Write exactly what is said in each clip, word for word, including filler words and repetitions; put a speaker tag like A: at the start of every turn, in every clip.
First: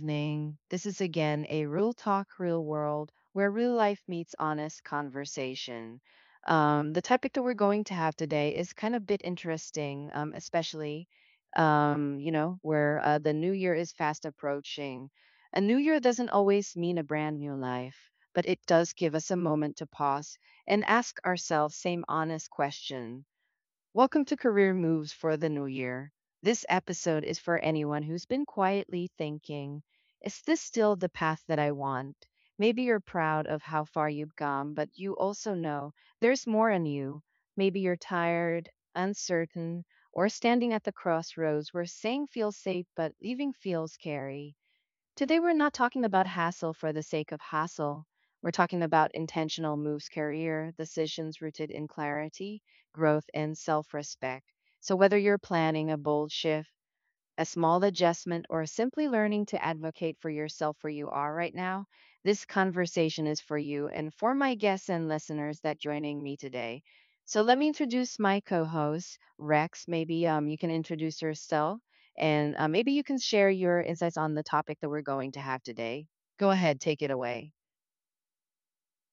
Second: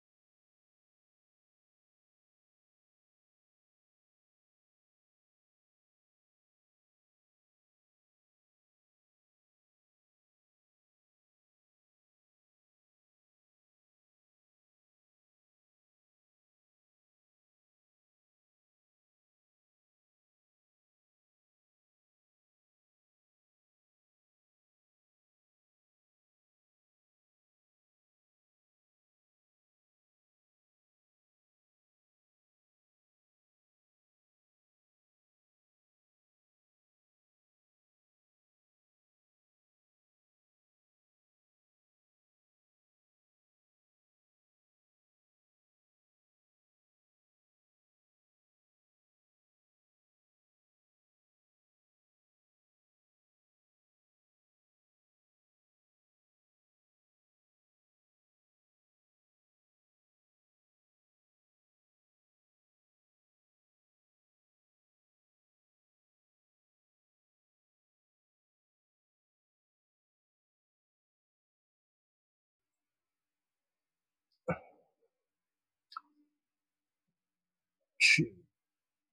A: evening. This is again a Real Talk, Real World, where real life meets honest conversation. Um, the topic that we're going to have today is kind of bit interesting, um, especially, um, you know, where uh, the new year is fast approaching. A new year doesn't always mean a brand new life, but it does give us a moment to pause and ask ourselves same honest question. Welcome to Career Moves for the New Year. This episode is for anyone who's been quietly thinking, is this still the path that I want? Maybe you're proud of how far you've gone, but you also know there's more in you. Maybe you're tired, uncertain, or standing at the crossroads where saying feels safe but leaving feels scary. Today, we're not talking about hassle for the sake of hassle. We're talking about intentional moves, career decisions rooted in clarity, growth, and self respect. So, whether you're planning a bold shift, a small adjustment, or simply learning to advocate for yourself where you are right now, this conversation is for you and for my guests and listeners that joining me today. So let me introduce my co-host Rex. Maybe um, you can introduce yourself, and uh, maybe you can share your insights on the topic that we're going to have today. Go ahead, take it away.
B: Sh-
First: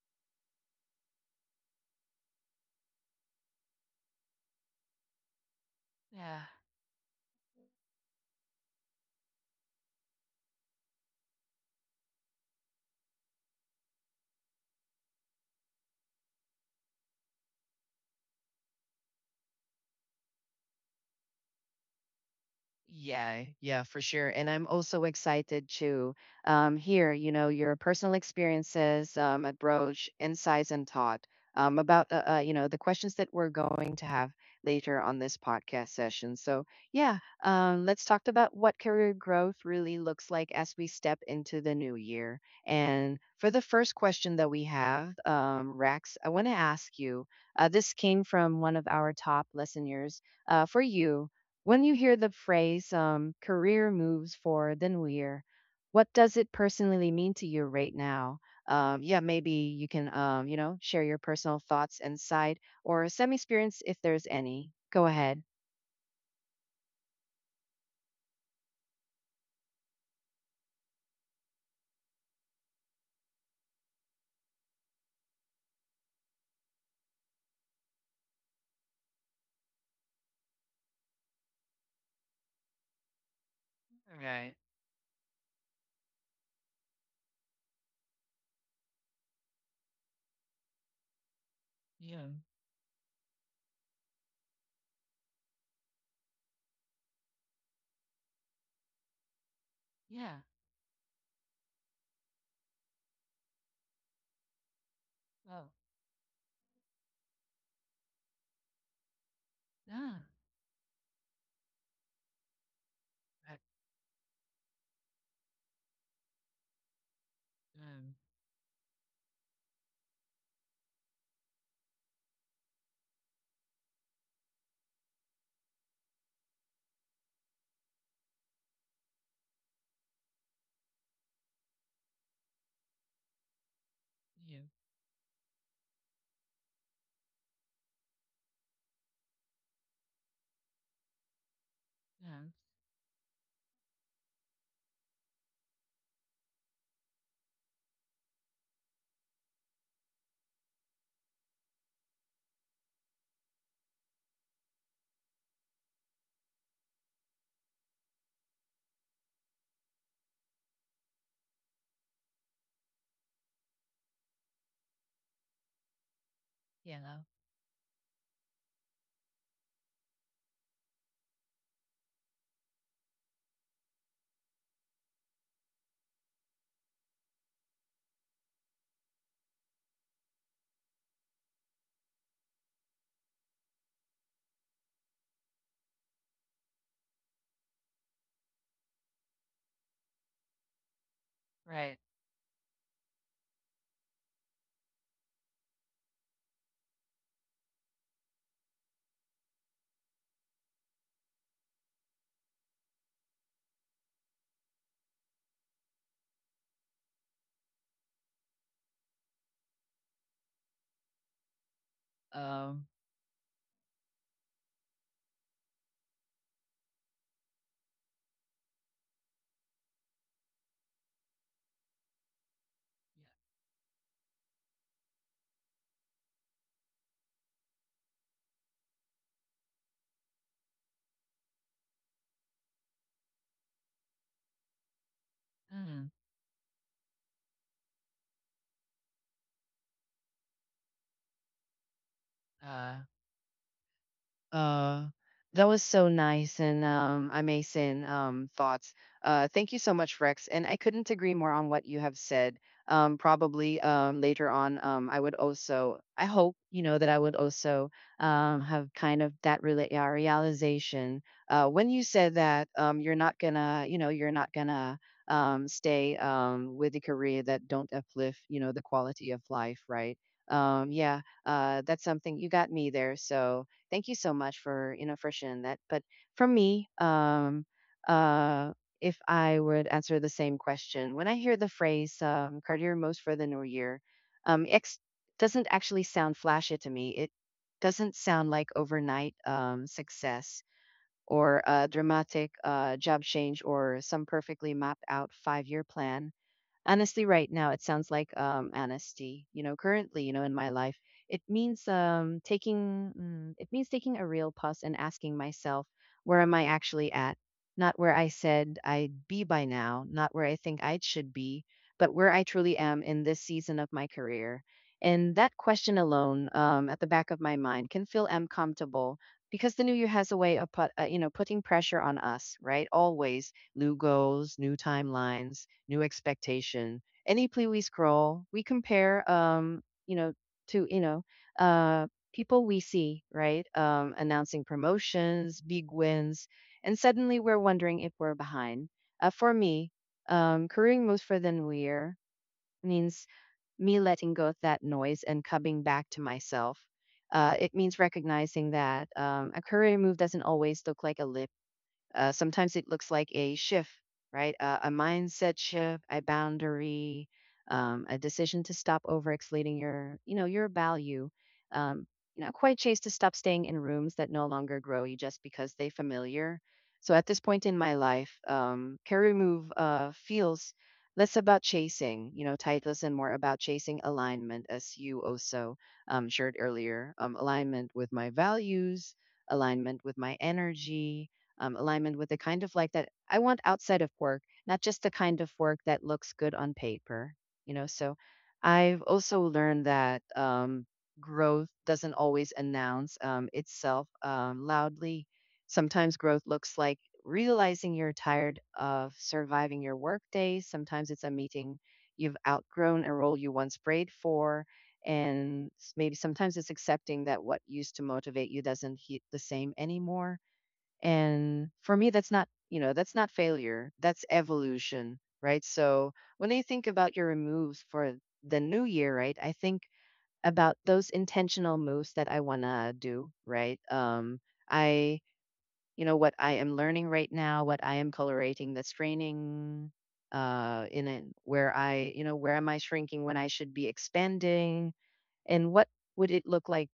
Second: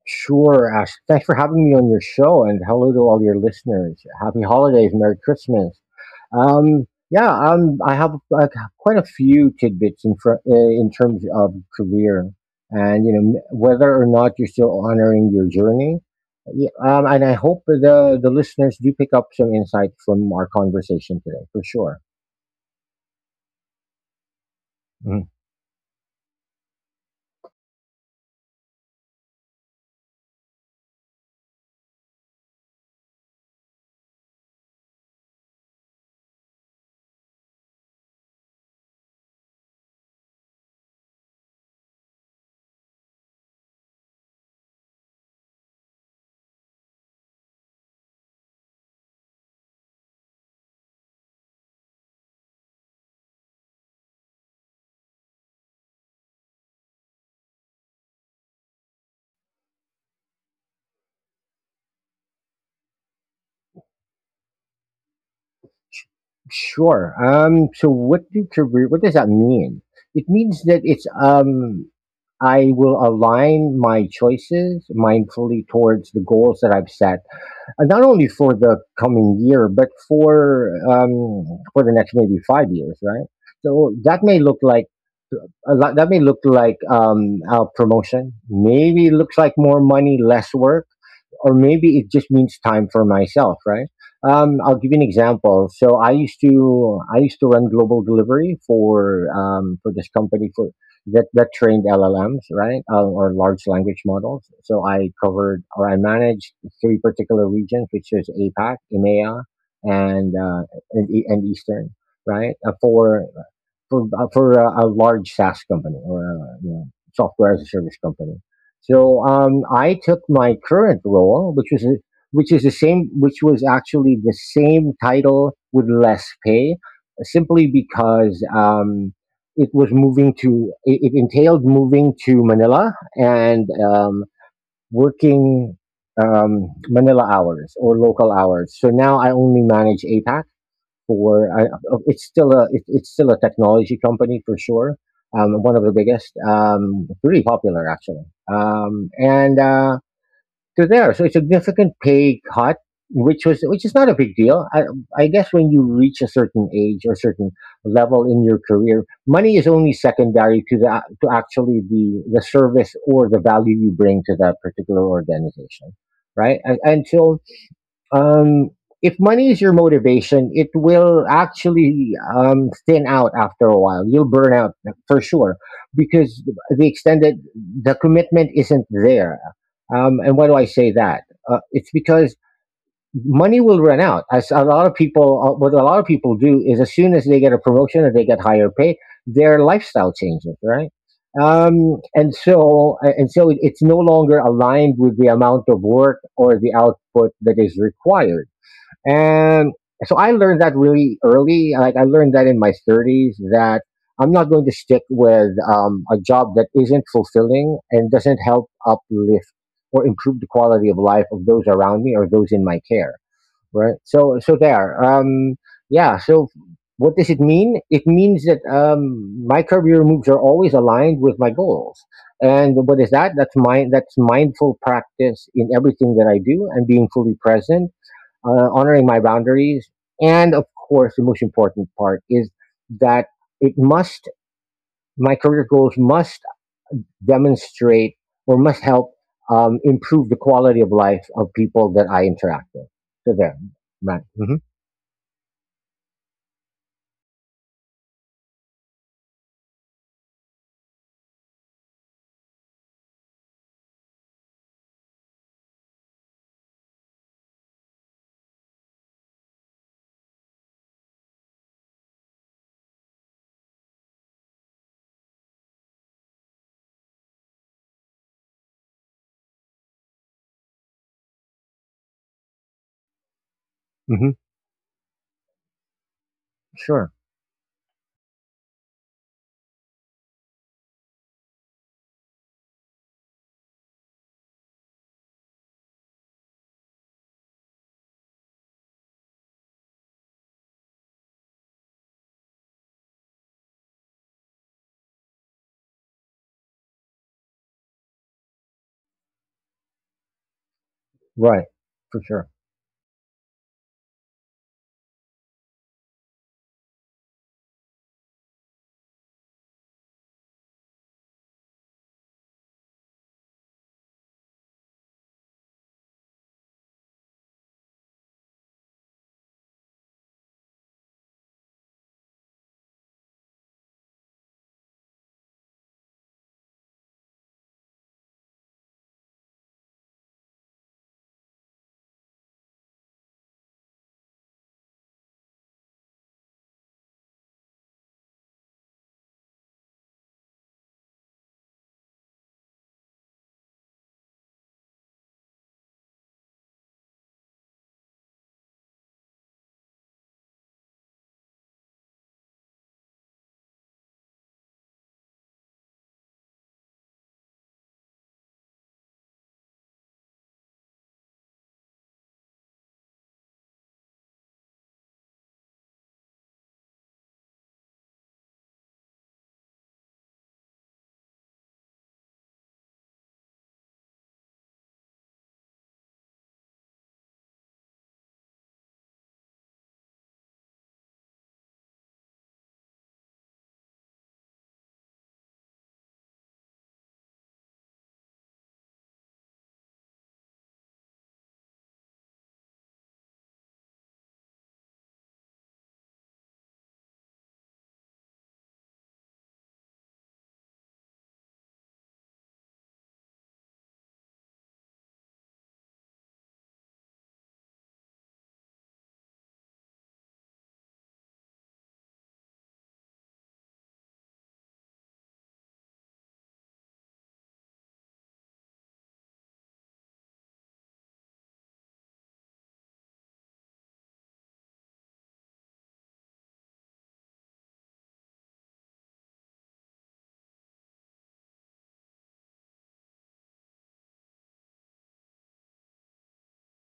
B: sure, Ash. Thanks for having me on your show, and hello to all your listeners. Happy holidays, Merry Christmas.
A: Yeah.
B: Um, yeah, um, I have uh, quite a few tidbits in fr- uh, in terms of career, and you know m- whether or not you're still honoring your journey. Yeah, um, and I hope the the listeners do pick up some insight from our conversation today, for sure.
A: Yeah, yeah, for sure. And I'm also
B: Mhm.
A: excited to um, hear, you know, your personal experiences, um, approach, insights, and thought um, about, uh, uh, you know, the questions that we're going to have later on this podcast session. So, yeah, um, let's talk about what career growth really looks like as we step into the new year. And for the first question that we have, um, Rex, I want to ask you. Uh, this came from one of our top listeners. Uh, for you, when you hear the phrase um, career moves forward than we're, what does it personally mean to you right now? Um, yeah, maybe you can, um, you know, share your personal thoughts, insight, or some experience if there's any. Go ahead.
B: Sure. Um, so, what do career? What does that mean? It means that it's um, I will align my choices mindfully towards the goals that I've set, uh, not only for the coming year, but for um, for the next maybe five years, right? So
A: All
B: that may
A: Right.
B: look like a lot. That may look like um, a promotion. Maybe it looks like more money, less work, or maybe it just
A: Yeah.
B: means time for myself, right? Um, I'll give you an example. So I used to I used to run global delivery for um, for this
A: Yeah.
B: company for that that trained L L Ms, right, uh, or large language models. So I covered
A: Oh.
B: or I managed three particular regions, which is APAC, EMEA,
A: Yeah.
B: and uh, and, E, and Eastern, right, uh, for
A: That,
B: for uh, for a, a large SaaS company or a, you know, software as a service
A: um.
B: company. So um, I took my current role, which was a- which is the same, which was actually the same title with less pay, simply because um, it was moving to it, it entailed moving to Manila and um,
A: Yeah.
B: working um, Manila hours or local hours. So now I only manage APAC for I, oh, it's
A: Yeah.
B: still a it, it's still a technology company for sure. Um, one of the biggest, um, pretty popular actually, um, and uh, they're there. So a significant pay cut, which was which is not a big deal. I, I guess when you reach a certain age or certain level in your career, money is only secondary to the, to actually the the service or the value you bring to that particular organization, right? And,
A: You
B: and
A: know.
B: so um, if money is your motivation, it will actually um, thin out after a while. You'll burn out for sure because the extent that the commitment isn't there. Um, and why do I say that? Uh, it's because money will run out. As a lot of people, uh, What a lot of people do is as soon as they get a promotion or they get higher pay, their lifestyle changes, right? Um,
A: Right.
B: and so, uh, and so, it's no longer aligned with the amount of work or the output that is required. And so I learned that really early. Like I learned that in my thirties that I'm not going to stick with um, a job that isn't fulfilling and doesn't help uplift or improve the quality of life of those around me or those in my
A: Um.
B: care. Right. So so there. Um, yeah. So what does it mean? It means that um, my career moves are always aligned with my goals. And what is that? That's mind. That's mindful practice in everything that I do, and being fully present, uh, honoring my boundaries. And of course, the most important part is that it must, my career goals
A: Yeah.
B: must demonstrate or must help um, improve the quality of life of people that I interact with.
A: Mm.
B: So there, right. hmm
A: Uh, that was so nice and um, amazing um, thoughts. Uh, thank you so much, Rex. And I couldn't agree more on what you have said. Um, probably um, later on, um, I would also, I hope, you know, that I would also um, have kind of that rela- uh, realization. Uh, when you said that um, you're not gonna, you know, you're not gonna um, stay um, with a career that don't uplift, you know, the quality of life, right? Um, yeah, uh, that's something you got me there. So thank you
B: hmm
A: so much for, you know, for sharing that. But from me,
B: Sure.
A: um, uh, if I would answer the same question, when I hear the phrase um, career most for the new year, um, X doesn't actually sound flashy to me. It doesn't sound like overnight um, success or a dramatic uh, job change or some perfectly mapped out five year plan. Honestly, right now it sounds like um honesty. You know, currently, you know, in my life, it
B: Right.
A: means
B: For
A: um
B: sure.
A: taking, mm, it means taking a real pause and asking myself where am I actually at, not where I said I'd be by now, not where I think I should be, but where I truly am in this season of my career. And that question alone, um, at the back of my mind, can feel uncomfortable because the new year has a way of put, uh, you know, putting pressure on us, right? Always new goals, new timelines, new expectation. Any plea we scroll, we compare, um, you know, to, you know, uh, people we see, right? Um, announcing promotions, big wins, and suddenly we're wondering if we're behind. Uh, for me, um, careering moves for the new year means me letting go of that noise and coming back to myself. Uh, it means recognizing that um, a career move doesn't always look like a lift. Uh, sometimes it looks like a shift, right? Uh, a mindset shift, a boundary, um, a decision to stop overextending your, you know, your value. Um, you know, Quite chase to stop staying in rooms that no longer grow you just because they familiar. So at this point in my life, um, career move uh, feels less about chasing, you know, titles and more about chasing alignment, as you also um, shared earlier. Um, alignment with my values, alignment with my energy, um, alignment with the kind of life that I want outside of work, not just the kind of work that looks good on paper, you know. So I've also learned that um, growth doesn't always announce um, itself um, loudly. Sometimes growth looks like realizing you're tired of surviving your workday. Sometimes it's a meeting you've outgrown, a role you once prayed for. And s- maybe sometimes it's accepting that what used to motivate you doesn't hit the same anymore, and for me, that's not, you know, that's not failure. That's evolution, right? So when I think about your moves for the new year, right, I think about those intentional moves that I want to do, right? Um, I, you know, what I am learning right now, what I am colorating that's training uh, in it, where I, you know, where am I shrinking when I should be expanding? And what would it look like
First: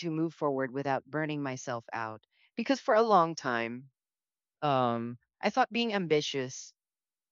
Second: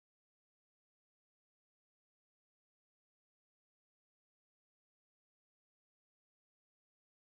A: to move forward without burning myself out? Because for a long time, um, I thought being ambitious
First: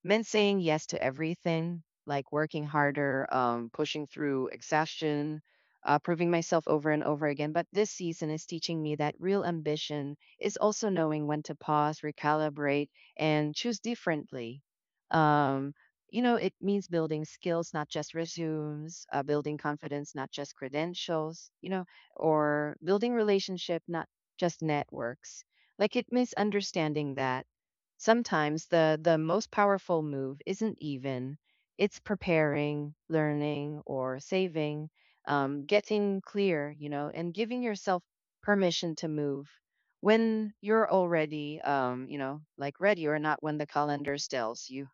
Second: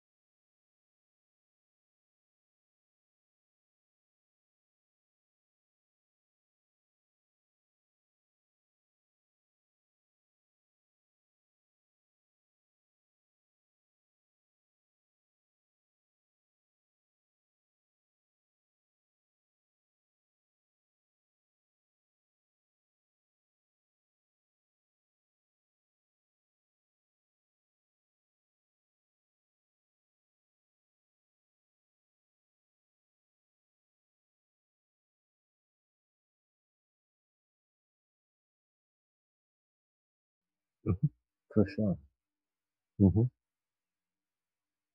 A: meant saying yes to everything, like working harder, um, pushing through exhaustion, uh, proving myself over and over again. But this season is teaching me that real ambition is also knowing when to pause, recalibrate, and choose differently. Um, you know, it means building skills, not just resumes, uh, building confidence, not just credentials, you know, or building relationship, not just networks. Like it means understanding that Sometimes the the most powerful move isn't even it's preparing, learning, or saving, um, getting clear, you know, and giving yourself permission to move when you're
B: hmm
A: already,
B: For sure.
A: um, you know, like ready or
B: hmm
A: not when the calendar tells you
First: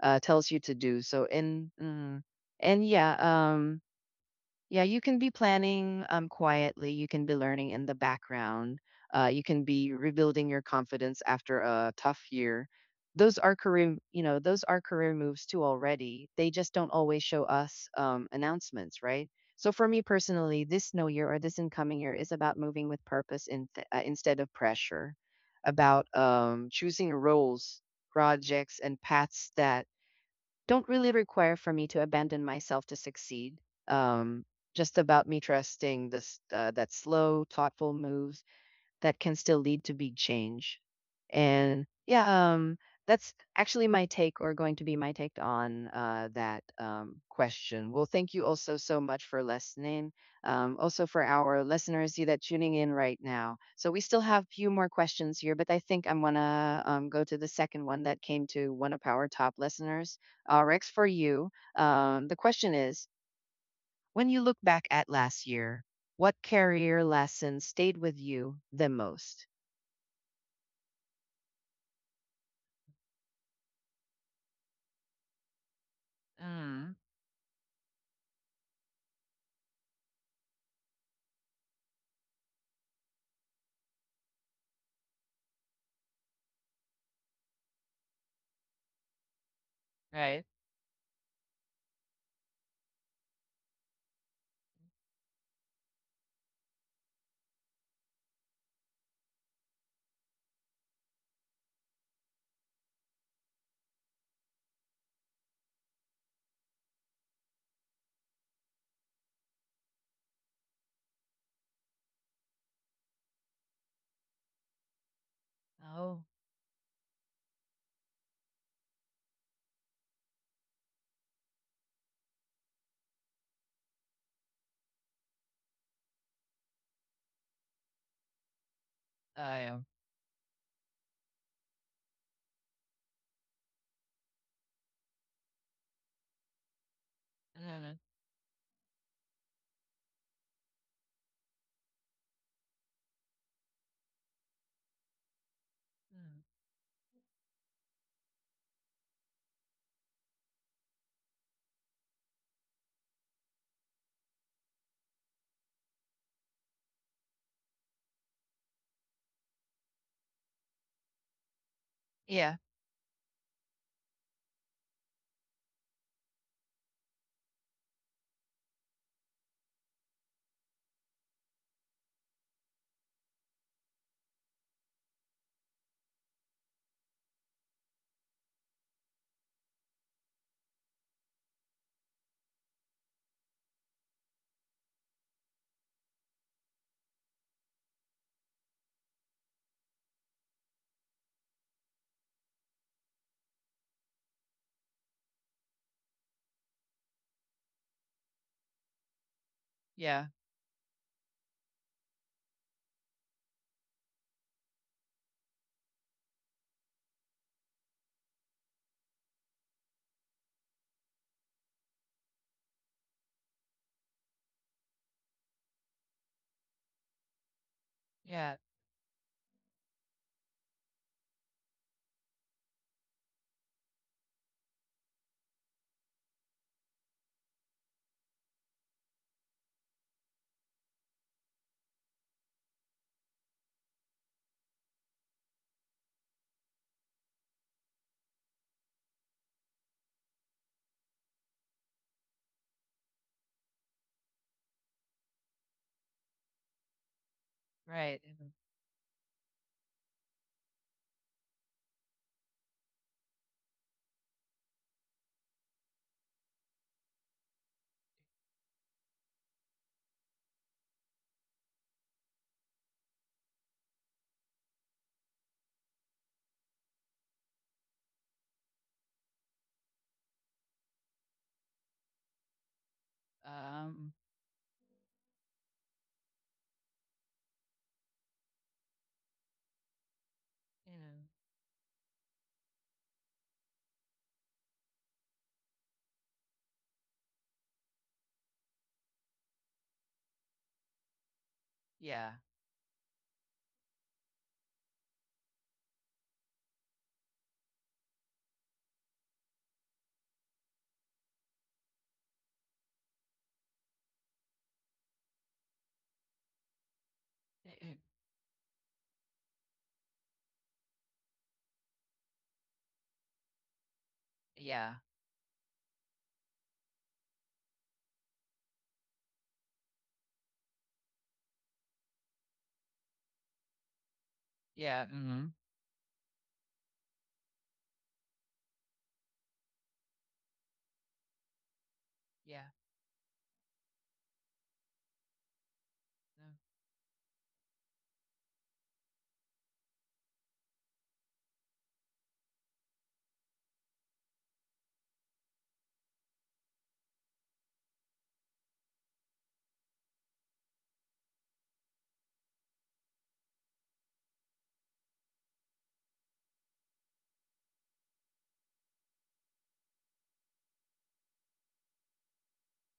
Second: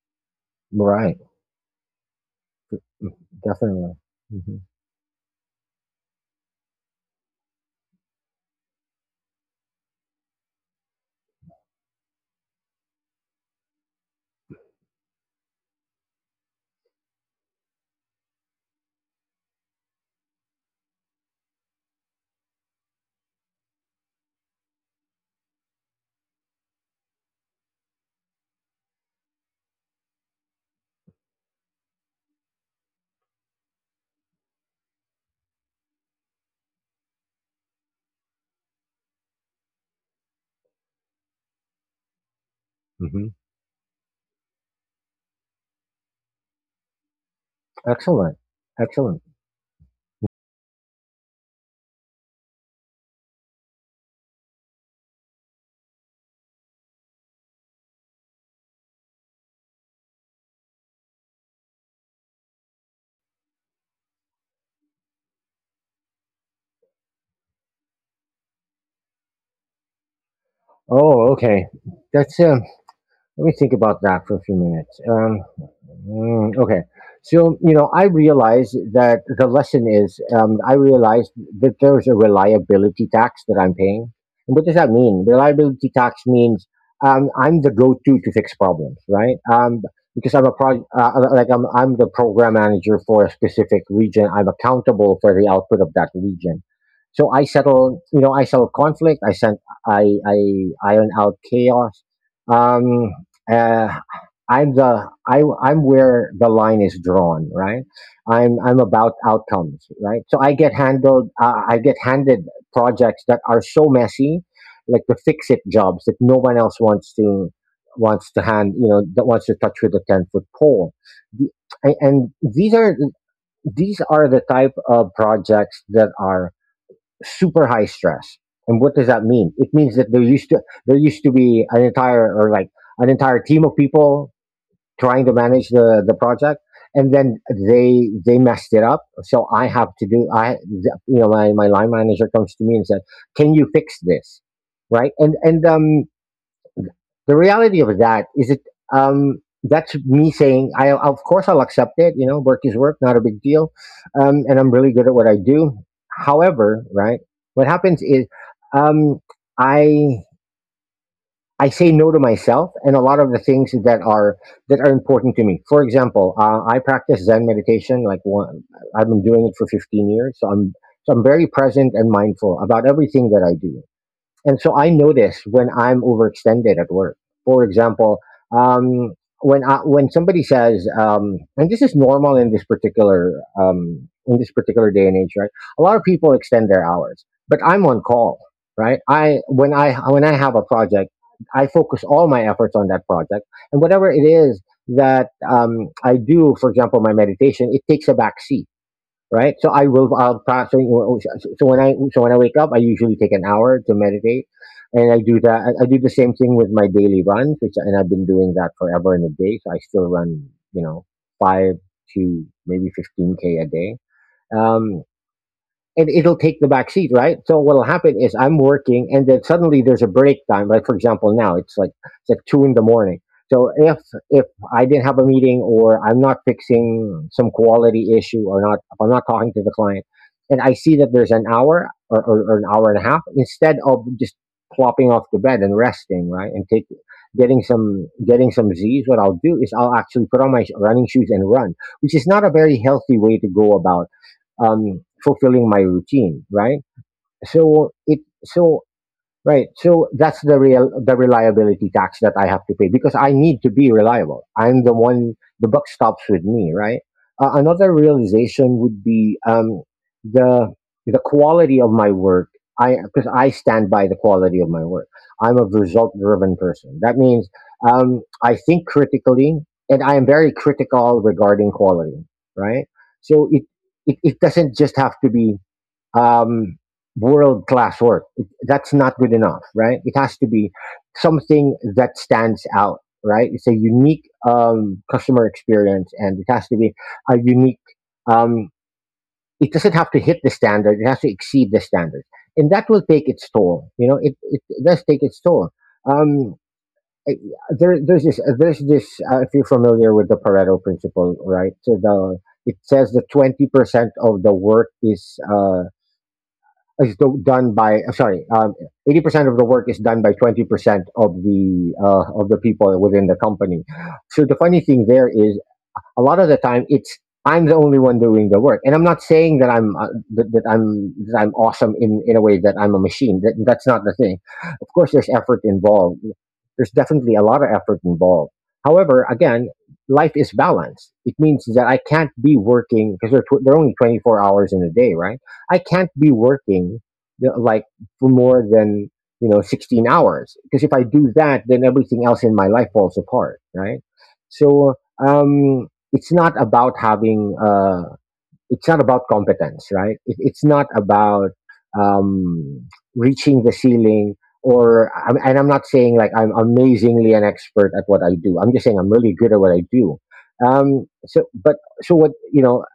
A: uh, tells you to do.
B: Right.
A: So. And mm, and
B: Mhm.
A: yeah, um,
B: Definitely. hmm
A: yeah, you can be planning um, quietly. You can be learning in the background. Uh, you can be rebuilding your confidence after a tough year. Those are career, you know, those are career moves too already. They just don't always show us um, announcements, right? So for me personally, this no year or this incoming year is about moving with purpose in th- uh, instead of pressure, about um, choosing roles, projects, and paths that don't really require for me to abandon myself to succeed. Um, just about me trusting this uh, that slow, thoughtful moves that can still lead to big change. And yeah, um,
B: hmm
A: that's actually my take or going to be my take on uh, that um, question. Well, thank
B: Excellent.
A: you also so
B: Excellent.
A: much for listening. Um, also for our listeners you that tuning in right now. So we still have a few more questions here, but I think I'm gonna um, go to the second one that came to one of our top listeners. Uh, Rex, for you, um, the question is: when you look back at last year, what career lesson stayed with you the most?
B: Oh, okay. That's um, Let me think about that for a few minutes. Um, mm, okay.
A: Mm,
B: So, you know, I realize that the lesson is um, I realized that there's a reliability tax that I'm paying. And what does that mean? Reliability tax means um, I'm the go to to fix problems, right? Um, because
A: right.
B: I'm a pro, uh, like I'm, I'm the program manager for a specific region. I'm accountable for the output of that region. So I settle, you know, I settle conflict. I sent, I, I iron out chaos. Um, uh, I'm the I, I'm where the line is drawn, right? I'm I'm about outcomes, right? So I get handled, uh, I get handed projects that are so messy, like the fix it jobs that
A: Oh,
B: no one else wants to wants to hand, you know, that wants to touch with a ten foot pole. The, a- and these are these are the type of projects that are super high stress. And what does that mean?
A: I
B: It
A: um,
B: means that there used to there used to be an entire or like an entire team of people trying to manage the the project, and then
A: mm,
B: they they messed it up. So I have to do. I You know, my my line manager comes to me and said, "Can you fix this?" Right? And and um
A: mm.
B: the reality of that is it um that's me saying, I, of course, I'll accept it. You know, work is work, not a big deal. Um and I'm really good at what I do. However, right, what happens is um i I say no to
A: Yeah,
B: myself and a lot of the things that are that are important to me. For example, uh, I practice Zen meditation. Like one I've been doing it for fifteen years, so i'm so I'm very present and mindful about everything that I do. And so I notice when I'm overextended at work. For example, um, when I, when somebody says, um, and this is normal in this particular um, in this particular day and age, right? A lot of people extend their hours, but I'm on call, right? I When I when I have a project, I focus all my efforts on that project, and whatever it is that um, I do, for example, my meditation, it takes a backseat, right? So I will.
A: yeah,
B: I'll pass. So, so when I so when I wake up, I usually take an hour to meditate, and I do that. I, I do the same thing with my daily runs, which, and I've been doing that forever. In a day, so I still run, you know, five to maybe fifteen k a day. Um, and it'll take the back seat, right? So what'll happen is
A: yeah,
B: I'm working, and then suddenly there's a break time. Like, for example, now it's like it's like two in the morning. So if if I didn't have a meeting or I'm not fixing some quality issue, or not, if I'm not talking to the client, and I see that there's an hour or, or, or an hour and a half, instead of just plopping off the bed and resting, right, and take getting some getting some Z's, what I'll do is I'll actually put on my sh- running shoes and run, which is not a very healthy way to go about um, fulfilling my routine, right? So it
A: right. and,
B: so Right. So that's the real the reliability tax that I have to pay because I need to be reliable. I'm the one. The buck stops with me, right? Uh, another realization would be um, the the quality of my work. I Because I stand by the quality of my work. I'm a result driven person. That means um, I think critically, and I am very critical regarding quality, right? So it,
A: Um,
B: it it doesn't just have to be um, world class work. It- That's not good enough, right? It has to be
A: you know,
B: something that stands out, right? It's a unique um, customer experience, and it has to be a unique. Um, it doesn't have to hit the standard; it has to exceed the standard,
A: yeah,
B: and that will take its toll. You know, it it does take its toll. Um, I- there, there's this, there's this. Uh, if you're familiar with the Pareto principle, right? So the it says that twenty percent of the work is uh, is do- done by uh, sorry um, eighty percent of the work is done by twenty percent of the uh, of the people within the company.
A: yeah,
B: So the funny thing there is a lot of the time it's I'm the only one doing the work, and I'm not saying that I'm uh, that, that I'm, that I'm awesome in in a way that I'm a machine. That that's not the thing.
A: yeah,
B: Of course, there's
A: mhm,
B: effort involved. There's definitely a lot of effort involved. However, again, life is balanced. It means that I can't be
A: yeah,
B: working because they're tw- they're only twenty-four hours in a day, right? I can't be
A: no,
B: working, you know, like for more than, you know, sixteen hours, because if I do that, then everything else in my life falls apart, right? So um it's not about having uh, it's not about competence, right? It, it's not about um, reaching the ceiling. Or I'm- and I'm not saying like I'm amazingly an expert at what I do. I'm just saying I'm really good at what I do. Um, so but so what you know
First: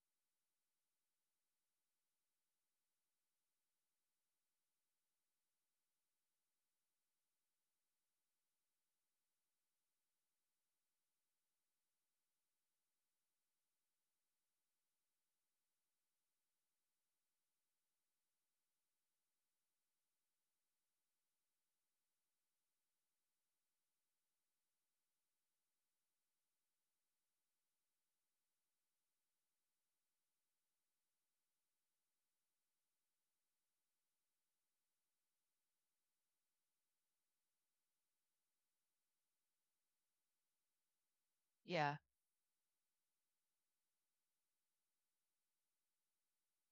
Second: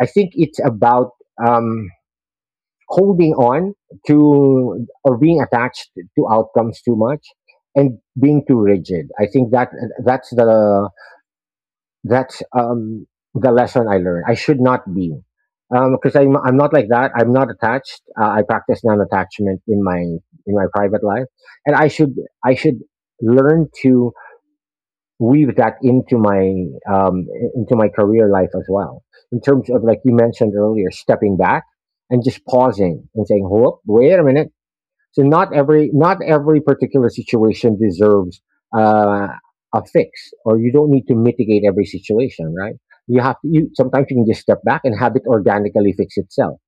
B: I think it's about um, holding on to or being attached to outcomes too much and being too rigid. I think that that's the that's um, the lesson I learned. I should not be, because I'm I'm not like that. I'm not attached. Uh, I practice non-attachment in my in my private life, and I should I should learn to weave that into my um, into my career life as well. In terms of, like you mentioned earlier, stepping back and just pausing and saying, "Whoop, wait a minute." So not every not every particular situation deserves uh, a fix, or you don't need to mitigate every
A: yeah.
B: situation, right? You have to. You sometimes you can just step back and have it organically fix itself.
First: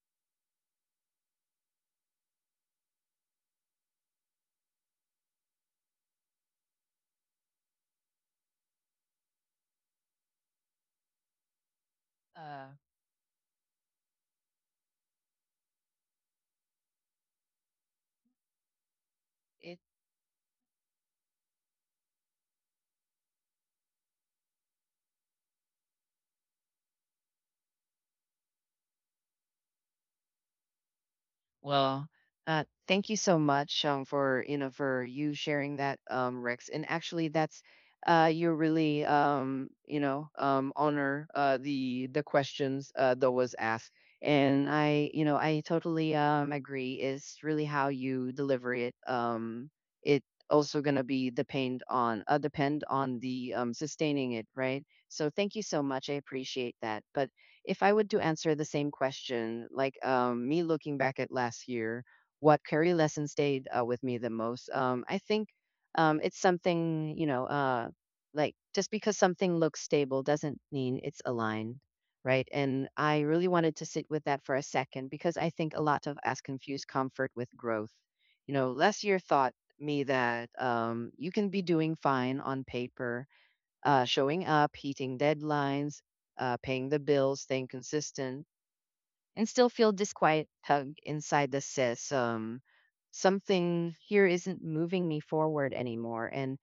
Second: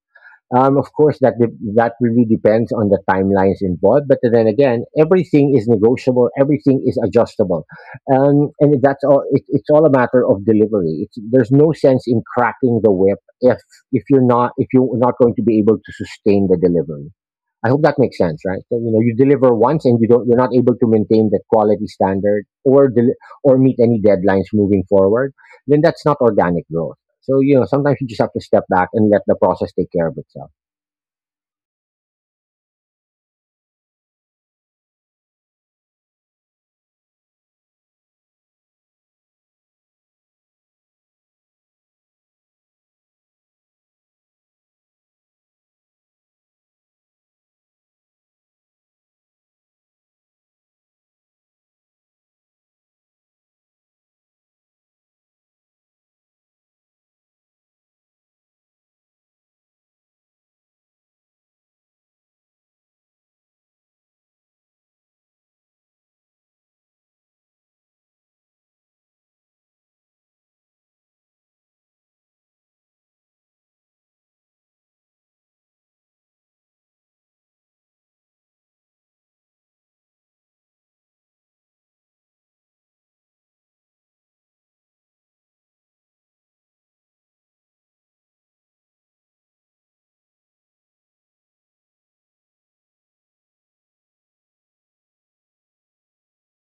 B: Um, of course, that de- that really depends on the timelines involved. But then again, everything is negotiable. Everything is adjustable, um, and that's all. It, it's all a matter of delivery. It's, there's no sense in
A: Uh,
B: cracking the whip if if you're not if you're not going to be able to sustain the delivery. I hope that makes sense, right? So, you know, you deliver
A: it
B: once and you don't, you're not able to maintain that quality standard or del- or meet any deadlines moving forward. Then that's not organic growth. So, you know, sometimes you just have to step back and let the process take care of itself.
A: Well, uh, thank you so much um, for you know for you sharing that, um, Rex. And actually, that's uh, you really um, you know um, honor uh, the the questions uh, that was asked. And I you know I totally um, agree. It's really how you deliver it. Um, it also gonna be depend on uh, depend on the um, sustaining it, right? So thank you so much. I appreciate that. But if I would to answer the same question, like um, me looking back at last year, what career lesson stayed uh, with me the most? Um, I think um, it's something, you know, uh, like just because something looks stable doesn't mean it's aligned, right? And I really wanted to sit with that for a second because I think a lot of us confuse comfort with growth. You know, last year thought me that um, you can be doing fine on paper, uh, showing up, hitting deadlines, uh, paying the bills, staying consistent, and still feel this quiet tug inside that says, um, something here isn't moving me forward anymore. And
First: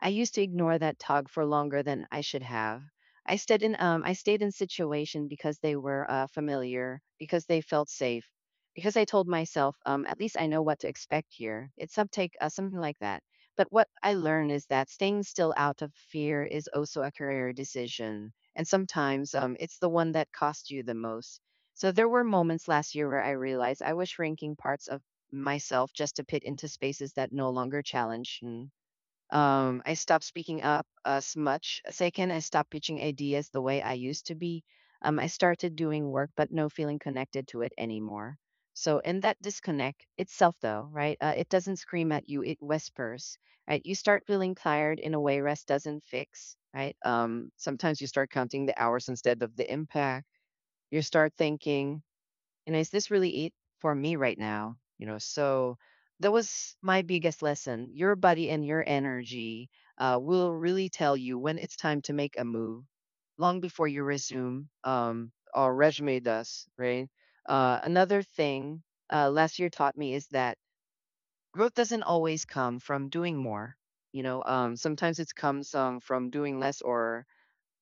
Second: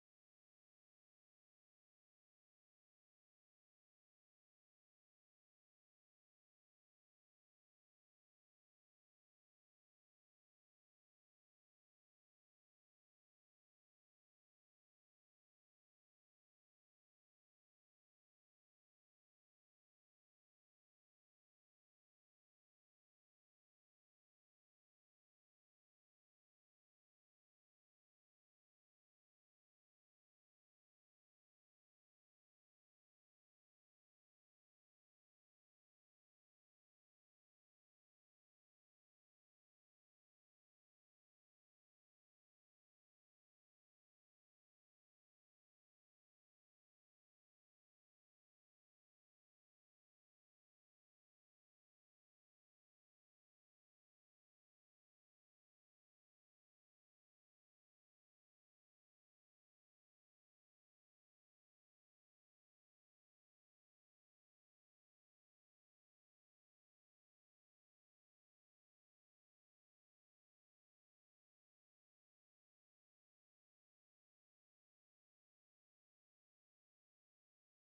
A: I used to ignore that tug for longer than I should have. I stayed in um, I stayed in situation because they were uh, familiar, because they felt safe, because I told myself, um, at least I know what to expect here. It's some take uh, something like that. But what I learned is that staying still out of fear is also a career decision, and sometimes um, it's the one that costs you the most. So there were moments last year where I realized I was shrinking parts of myself just to fit into spaces that no longer challenge. me. Um, I stopped speaking up as much. Second, I stopped pitching ideas the way I used to be. Um, I started doing work, but no feeling connected to it anymore. So, in that disconnect itself, though, right? Uh, it doesn't scream at you; it whispers. Right? You start feeling tired in a way rest doesn't fix. Right? Um, sometimes you start counting the hours instead of the impact. You start thinking, and is this really it for me right now? You know, so that was my biggest lesson. Your body and your energy uh, will really tell you when it's time to make a move, long before you resume um, or resume does, right? Uh, another thing uh, last year taught me is that growth doesn't always come from doing more. You know, um, sometimes it comes um, from doing less or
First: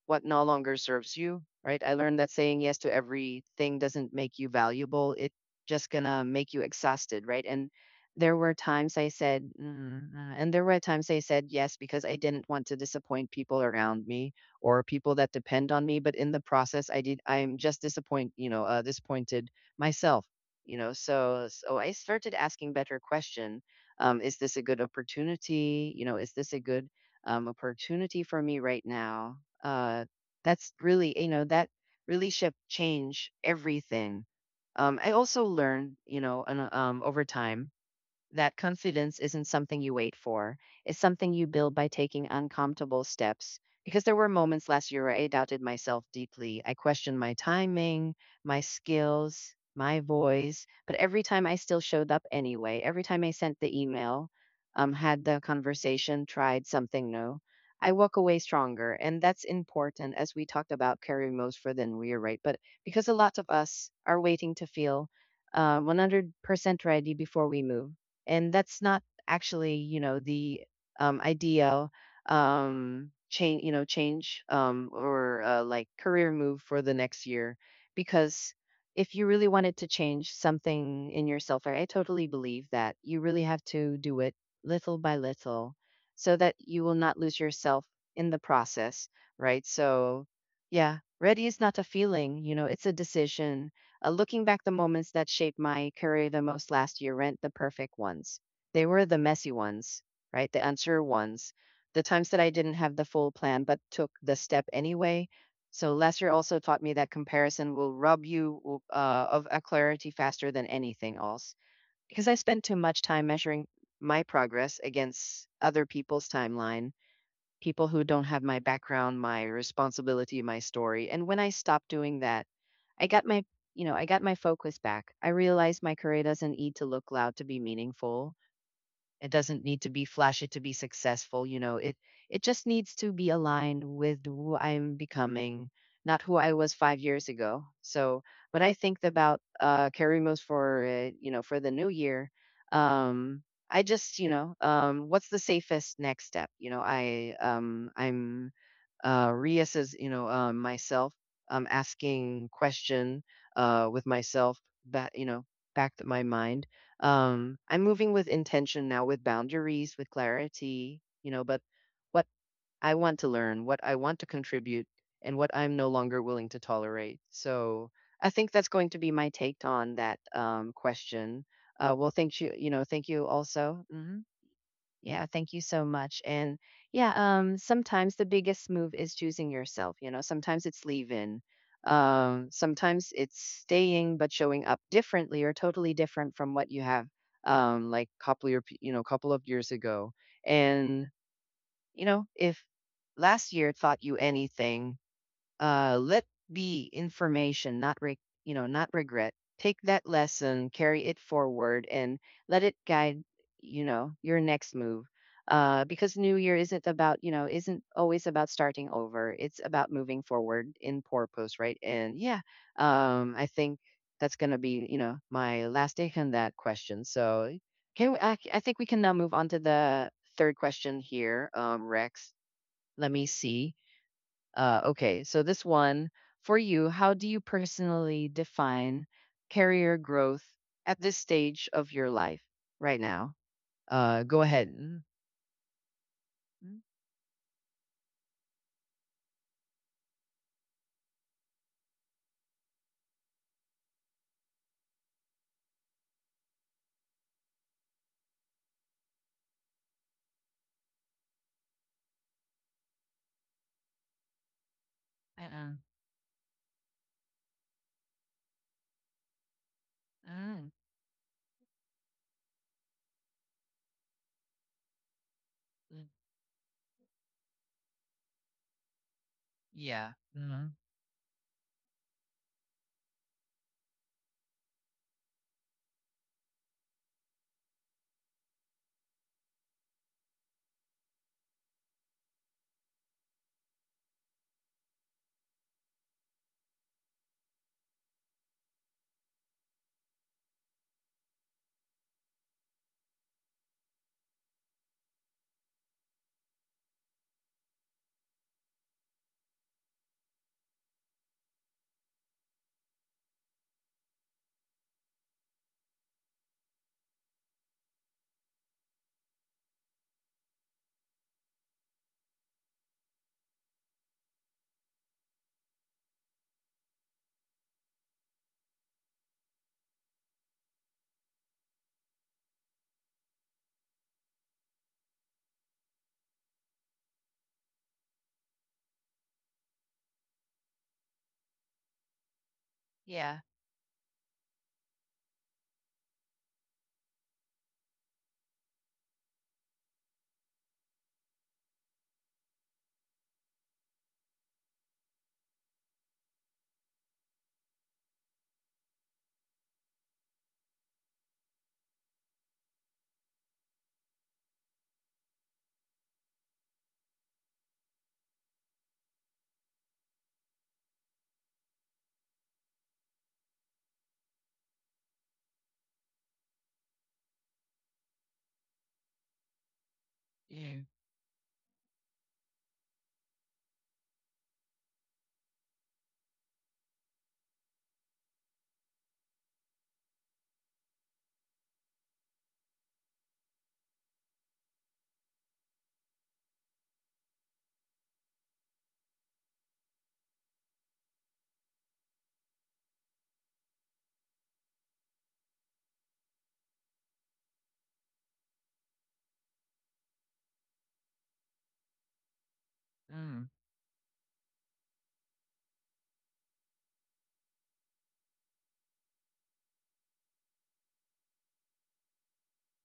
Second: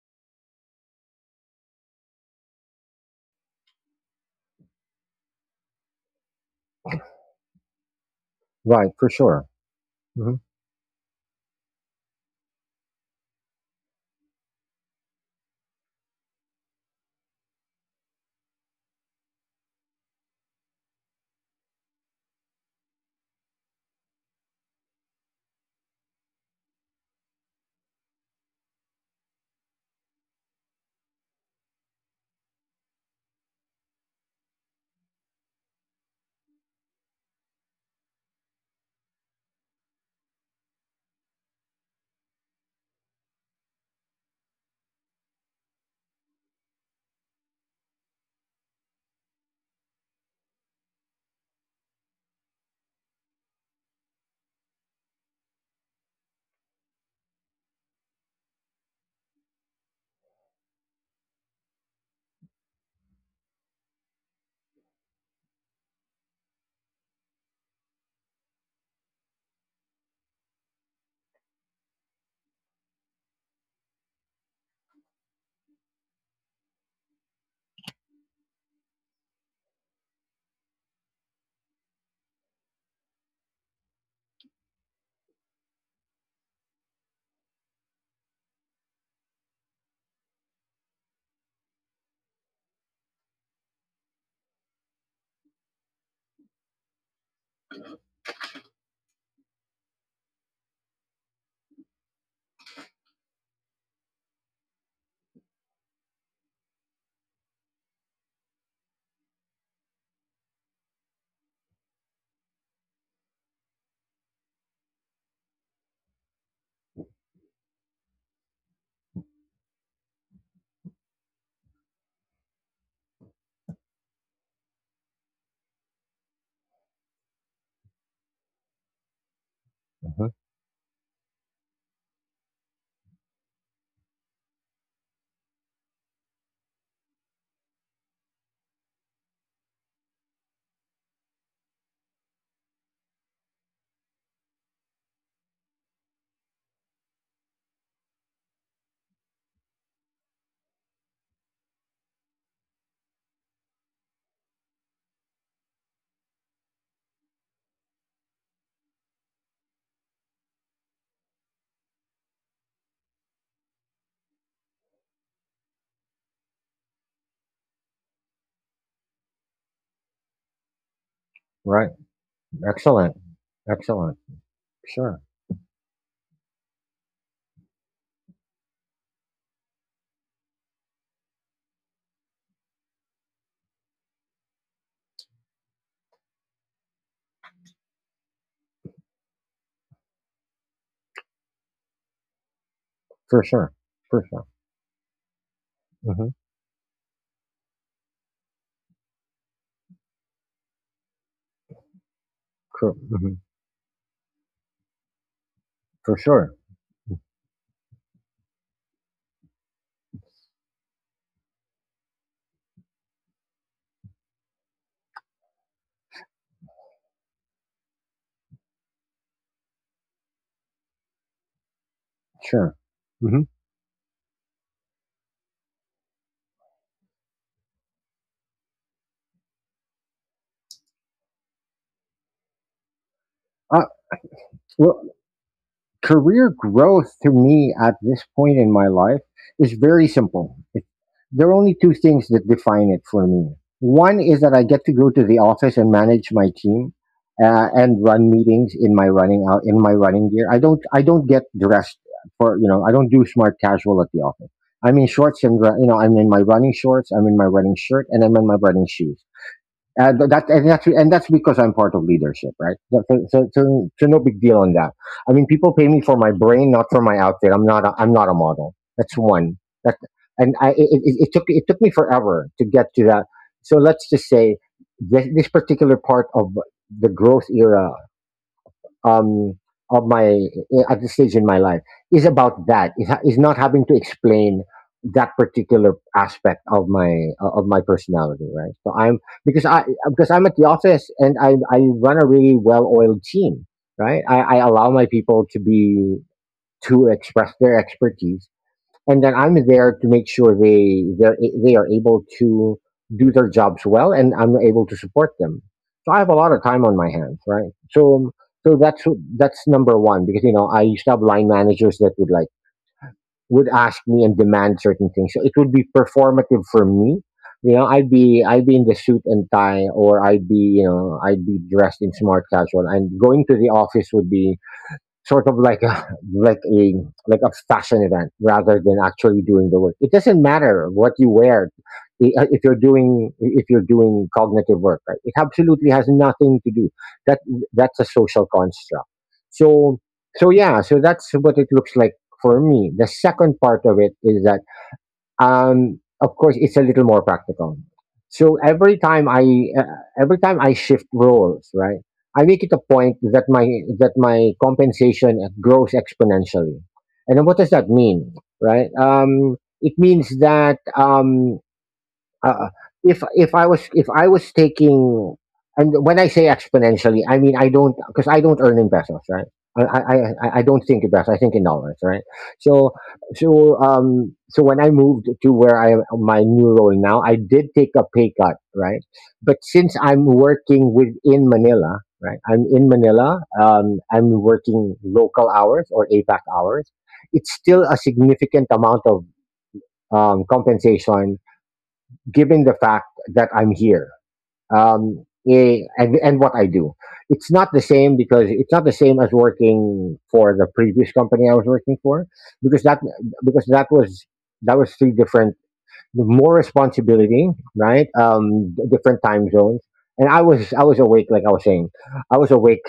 A: what no longer serves you, right? I learned that saying yes to everything doesn't make you valuable. It just gonna make you exhausted, right? And there were
B: Right,
A: times I
B: for sure.
A: said, "Mm, uh,"
B: Hmm.
A: and there were times I said yes because I didn't want to disappoint people around me or people that depend on me. But in the process, I did. I'm just disappoint, you know, uh, disappointed myself, you know. So, so I started asking better question. Um, is this a good opportunity? You know, is this a good um, opportunity for me right now. Uh, that's really, you know, that really should change everything. Um, I also learned, you know, and, um, over time that confidence isn't something you wait for. It's something you build by taking uncomfortable steps. Because there were moments last year where I doubted myself deeply. I questioned my timing, my skills, my voice. But every time I still showed up anyway, every time I sent the email, um, had the conversation, tried something new, I walk away stronger. And that's important as we talked about carrying most for than we are right. But because a lot of us are waiting to feel uh, one hundred percent ready before we move, and that's not actually, you know, the um, ideal um, change, you know, change um, or uh, like career move for the next year. Because if you really wanted to change something in yourself, I I totally believe that you really have to do it little by little so that you will not lose yourself in the process, right? So, yeah, ready is not a feeling, you know, it's a decision. Uh, looking back, the moments that shaped my career the most last year weren't the perfect ones. They were the messy ones, right? The unsure ones, the times that I didn't have the full plan but took the step anyway. So last year also taught me that comparison will rob you w- uh, of a clarity faster than anything else. Because I spent too much time measuring my progress against other people's timeline, people who don't have my background, my responsibility, my story. And when I stopped doing that, I got my, you know, I got my focus back. I realized my career doesn't need to look loud to be meaningful. It doesn't need to be
B: Hmm.
A: flashy to be successful, you know. It it just needs to be aligned with who I'm becoming, not who I was five years ago. So, when I think about uh Karimos for, uh, you know, for the new year, um I just, you know, um what's the safest next step? You know, I um I'm uh reassess, you know, um myself, I'm asking question uh with myself, back, you know, back to my mind. um, I'm moving with intention now, with boundaries, with clarity, you know, but what I want to learn, what I want to contribute, and what I'm no longer willing to tolerate. So I think that's going to be my take on that um, question.
B: Right.
A: Uh, well, thank you, you know, thank
B: Excellent.
A: you also.
B: Excellent.
A: Mhm.
B: Sure.
A: Yeah, thank you so much. And yeah, um, sometimes the biggest move is choosing yourself. You know, sometimes it's leaving. Um, sometimes it's staying but showing up differently or totally different from what you have, um, like couple your, you know, couple of years ago. And you know, if
B: For
A: last year
B: sure.
A: taught you
B: For sure.
A: anything, uh, let
B: Hmm.
A: be information, not re- you know, not regret. Take that lesson, carry it forward, and let it
B: For,
A: guide
B: hmm,
A: you know your next move. Uh, because
B: for
A: New
B: sure.
A: Year isn't about you know isn't always about starting over. It's about moving forward in purpose, right? And yeah, um, I think that's gonna be you know my last take on that question. So can we, I, I think we can now move on to the third question here, um, Rex.
B: Sure.
A: Let me
B: Hmm.
A: see. Uh, okay, so this one for you, how do you personally define career growth at this stage of your life right now?
B: Uh,
A: Uh, go ahead.
B: well,
A: Mm.
B: career growth to me at this point in my life is very simple. It, there are only two things that define it for me. One is that I get to go to the office and manage my team uh, and run meetings in my running out in my running gear. I don't I don't get dressed for you know I don't do smart casual at the office. I'm in shorts and ru-
A: Mm.
B: you know I'm in my running shorts. I'm in my running shirt, and I'm in my running shoes. Uh, th- that
A: Uh-uh.
B: and
A: Mm.
B: that's and that's because I'm part of leadership, right? So, so, so, so so no big deal on that. I mean, people pay me
A: Mm.
B: for my brain, not for my outfit. I'm not a, I'm not a model. That's one. That,
A: Yeah.
B: and I
A: Mm.
B: it, it, it took it took me forever to get to that. So let's just say this, this particular part of the growth era, um, of my eh, at this stage in my life, is about that. Is It's not having to explain that particular aspect of my uh, of my personality, right? So I'm, because I because I'm at the office and I I run a really well oiled team, right? I, I allow my people to be, to express their expertise, and then I'm there to make sure they they're a- they are able to do their jobs well, and I'm able to support them. So I have a lot of time on my hands, right? So so that's that's number one, because you know I used to have line managers that would like would ask me and demand certain things. So it would be performative for me. You know, I'd be I'd be in the suit and tie, or I'd be, you know, I'd be dressed in smart casual, and going to the office would be sort of like a like a like a fashion event rather than actually doing the work. It doesn't matter what you wear i- uh, if you're doing,
A: Yeah.
B: if you're doing cognitive work. Right? It absolutely has nothing to do. That that's a social construct. So so yeah. So that's what it looks like for me. The second part of it is that, um, of course, it's a little more practical. So every time i uh, every time I shift roles, right, I make it a point that my that my compensation grows exponentially. And then what does that mean, right? Um, it means that um, uh, if if I was if I was taking, and when I say exponentially, I mean, I don't, because I don't earn in pesos, right? I, I I I don't
A: Yeah.
B: think in pesos. I think in dollars, right? So so um so when I moved to where I my new role now, I did take a pay cut, right? But since I'm working within Manila, right? I'm in Manila. Um, I'm working local hours or A pack hours. It's still a significant amount of um, compensation, given the fact that I'm here, um, eh, and, and what I do. It's not the same, because it's not the same as working for the previous company I was working for, because that
A: Mm.
B: because that was that was three different, more responsibility, right? Um, d- different time zones, and I was I was awake, like I was saying, I was awake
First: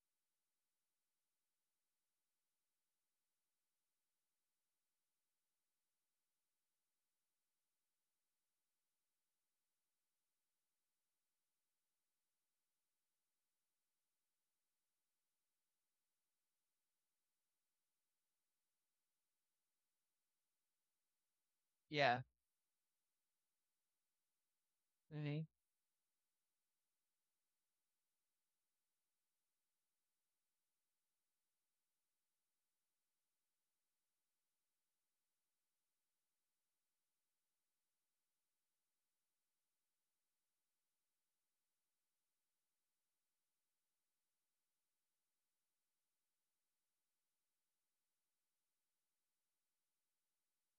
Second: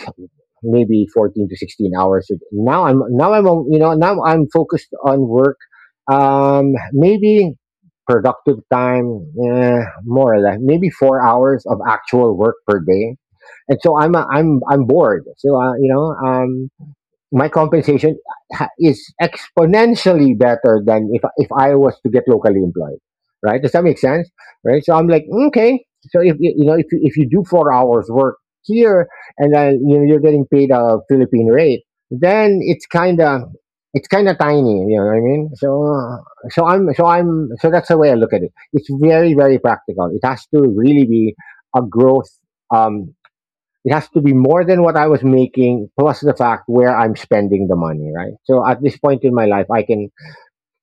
B: maybe fourteen to sixteen hours. Now I'm now I'm on- you know now I'm focused on work. Um, maybe productive time, eh, more or less, maybe four hours of actual work per day. And so I'm uh, I'm I'm bored. So uh, you know um, my compensation ha- is exponentially better than if if I was to
A: Yeah.
B: get locally employed, right? Does that make sense? Right? So I'm like,
A: Mm.
B: okay. So if you, you know, if you- if you do four hours work here, and then, you know, you're getting paid a Philippine rate, then it's kind of it's kind of tiny, you know what I mean? So uh, so I'm so I'm so that's the way I look at it. It's very, very practical. It has to really be a growth. Um, it has to be more than what I was making, plus the fact where I'm spending the money, right? So at this point in my life, I can,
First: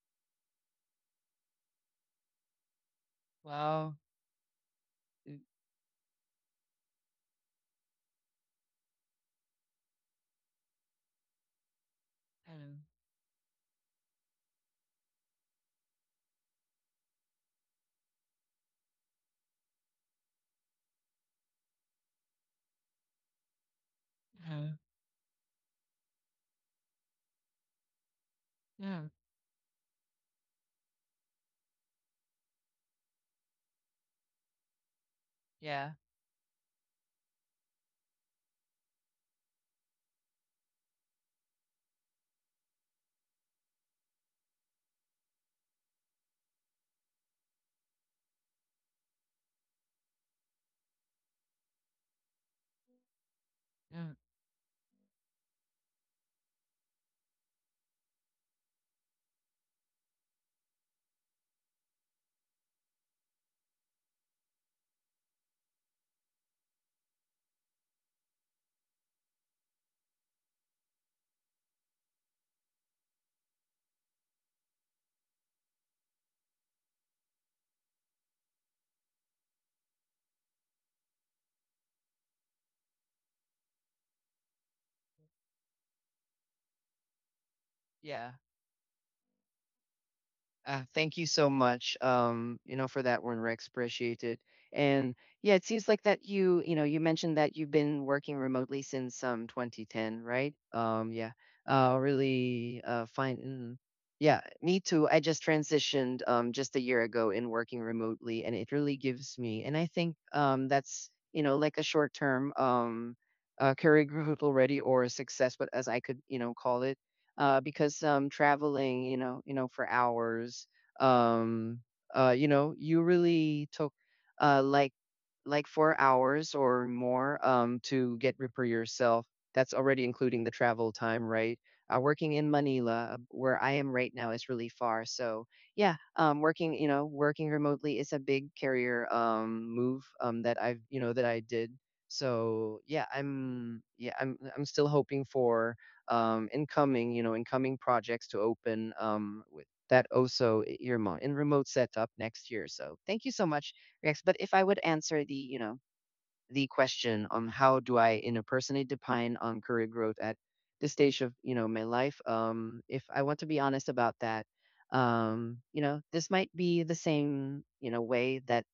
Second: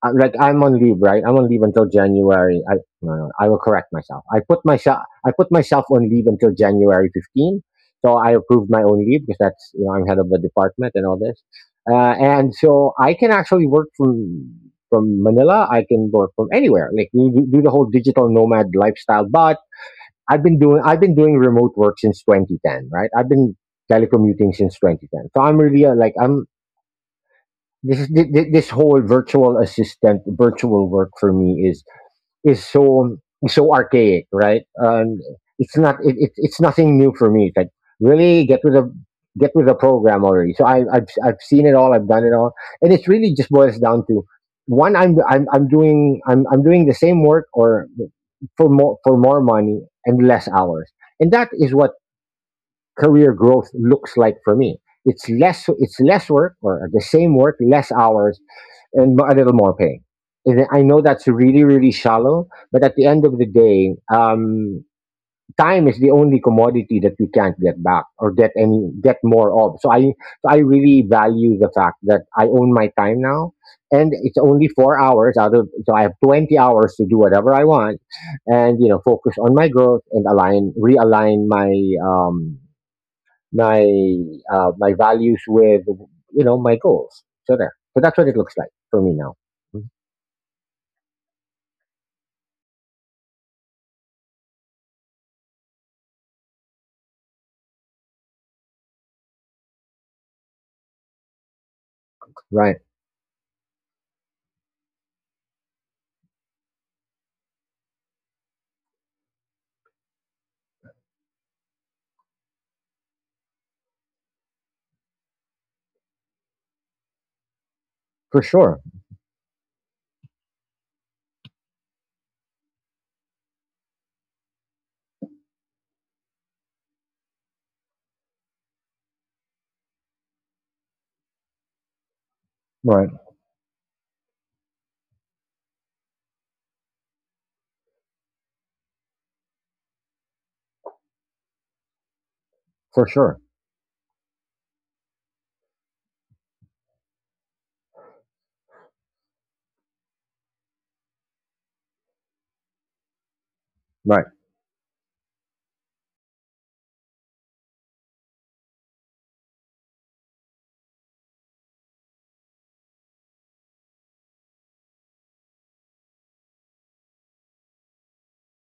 B: uh, like, I'm on leave, right? I'm on leave until January. I, no, no, I will correct
A: Well.
B: myself. I put myself, I
A: Mm.
B: put myself on leave until January fifteenth. So I approved my own leave because that's, you know, I'm head of the department and all this. Uh, and
A: Mm.
B: so I can actually work from, from Manila. I can work from anywhere. Like, we do do the whole digital nomad lifestyle, but I've been doing I've been doing remote work since twenty ten, right? I've been telecommuting
A: Mm.
B: since twenty ten. So I'm really uh, like I'm this is thi- thi- this whole
A: Mm.
B: virtual assistant virtual work for me is is so so archaic, right? Um, it's
A: Yeah.
B: not it, it, it's nothing new for me. It's like really get with a get with a program already. So I, I've I've seen it all. I've done it all, and it's really just boils down to one. I'm I'm I'm doing I'm I'm doing the same work, or for more for more money and less hours, and that is what career growth
A: Mm.
B: looks like for me. It's less it's less work, or the same work, less hours, and a little more pay. And I know that's really, really shallow, but at the end of the day, um, time is the only commodity that we can't get back or get any get more of. So I so I really value the fact that I own my time now, and it's only four hours out of, so I have twenty hours to do whatever I want, and, you know, focus on my growth and align realign my um my uh, my values with, you know, my goals. So there. So that's what
A: Yeah.
B: it looks like for me now.
A: Uh, thank you so much, um, you know, for that one, Rex. Appreciate it. And yeah, it seems like that you, you know, you mentioned that you've been working remotely since um twenty ten, right? Um, yeah. Uh,
B: Right.
A: really uh fine. Mm. Yeah, me too. I just transitioned um just a year ago in working remotely, and it really gives me, and I think um that's, you know, like a short term um uh career growth already or a success, but as I could, you know, call it uh, because um,
B: For sure.
A: traveling, you know, you know, for hours, um, uh, you know, you really took uh, like like four hours or more um, to get prepare yourself. That's already including the travel time, right? Uh, working in Manila,
B: Right.
A: uh, where I am right now, is really far. So yeah, um, working you know working remotely is a big career um, move um, that I've you know that I did. So
B: For
A: yeah,
B: sure.
A: I'm yeah I'm I'm still hoping for um, incoming you know incoming projects to open um, with that also earmark in remote setup next year. So thank you so much Rex.
B: Right.
A: But if I would answer the, you know, the question on how do I, you know, personally define on career growth at this stage of, you know, my life, um, if I want to be honest about that, um, you know, this might be the same, you know, way that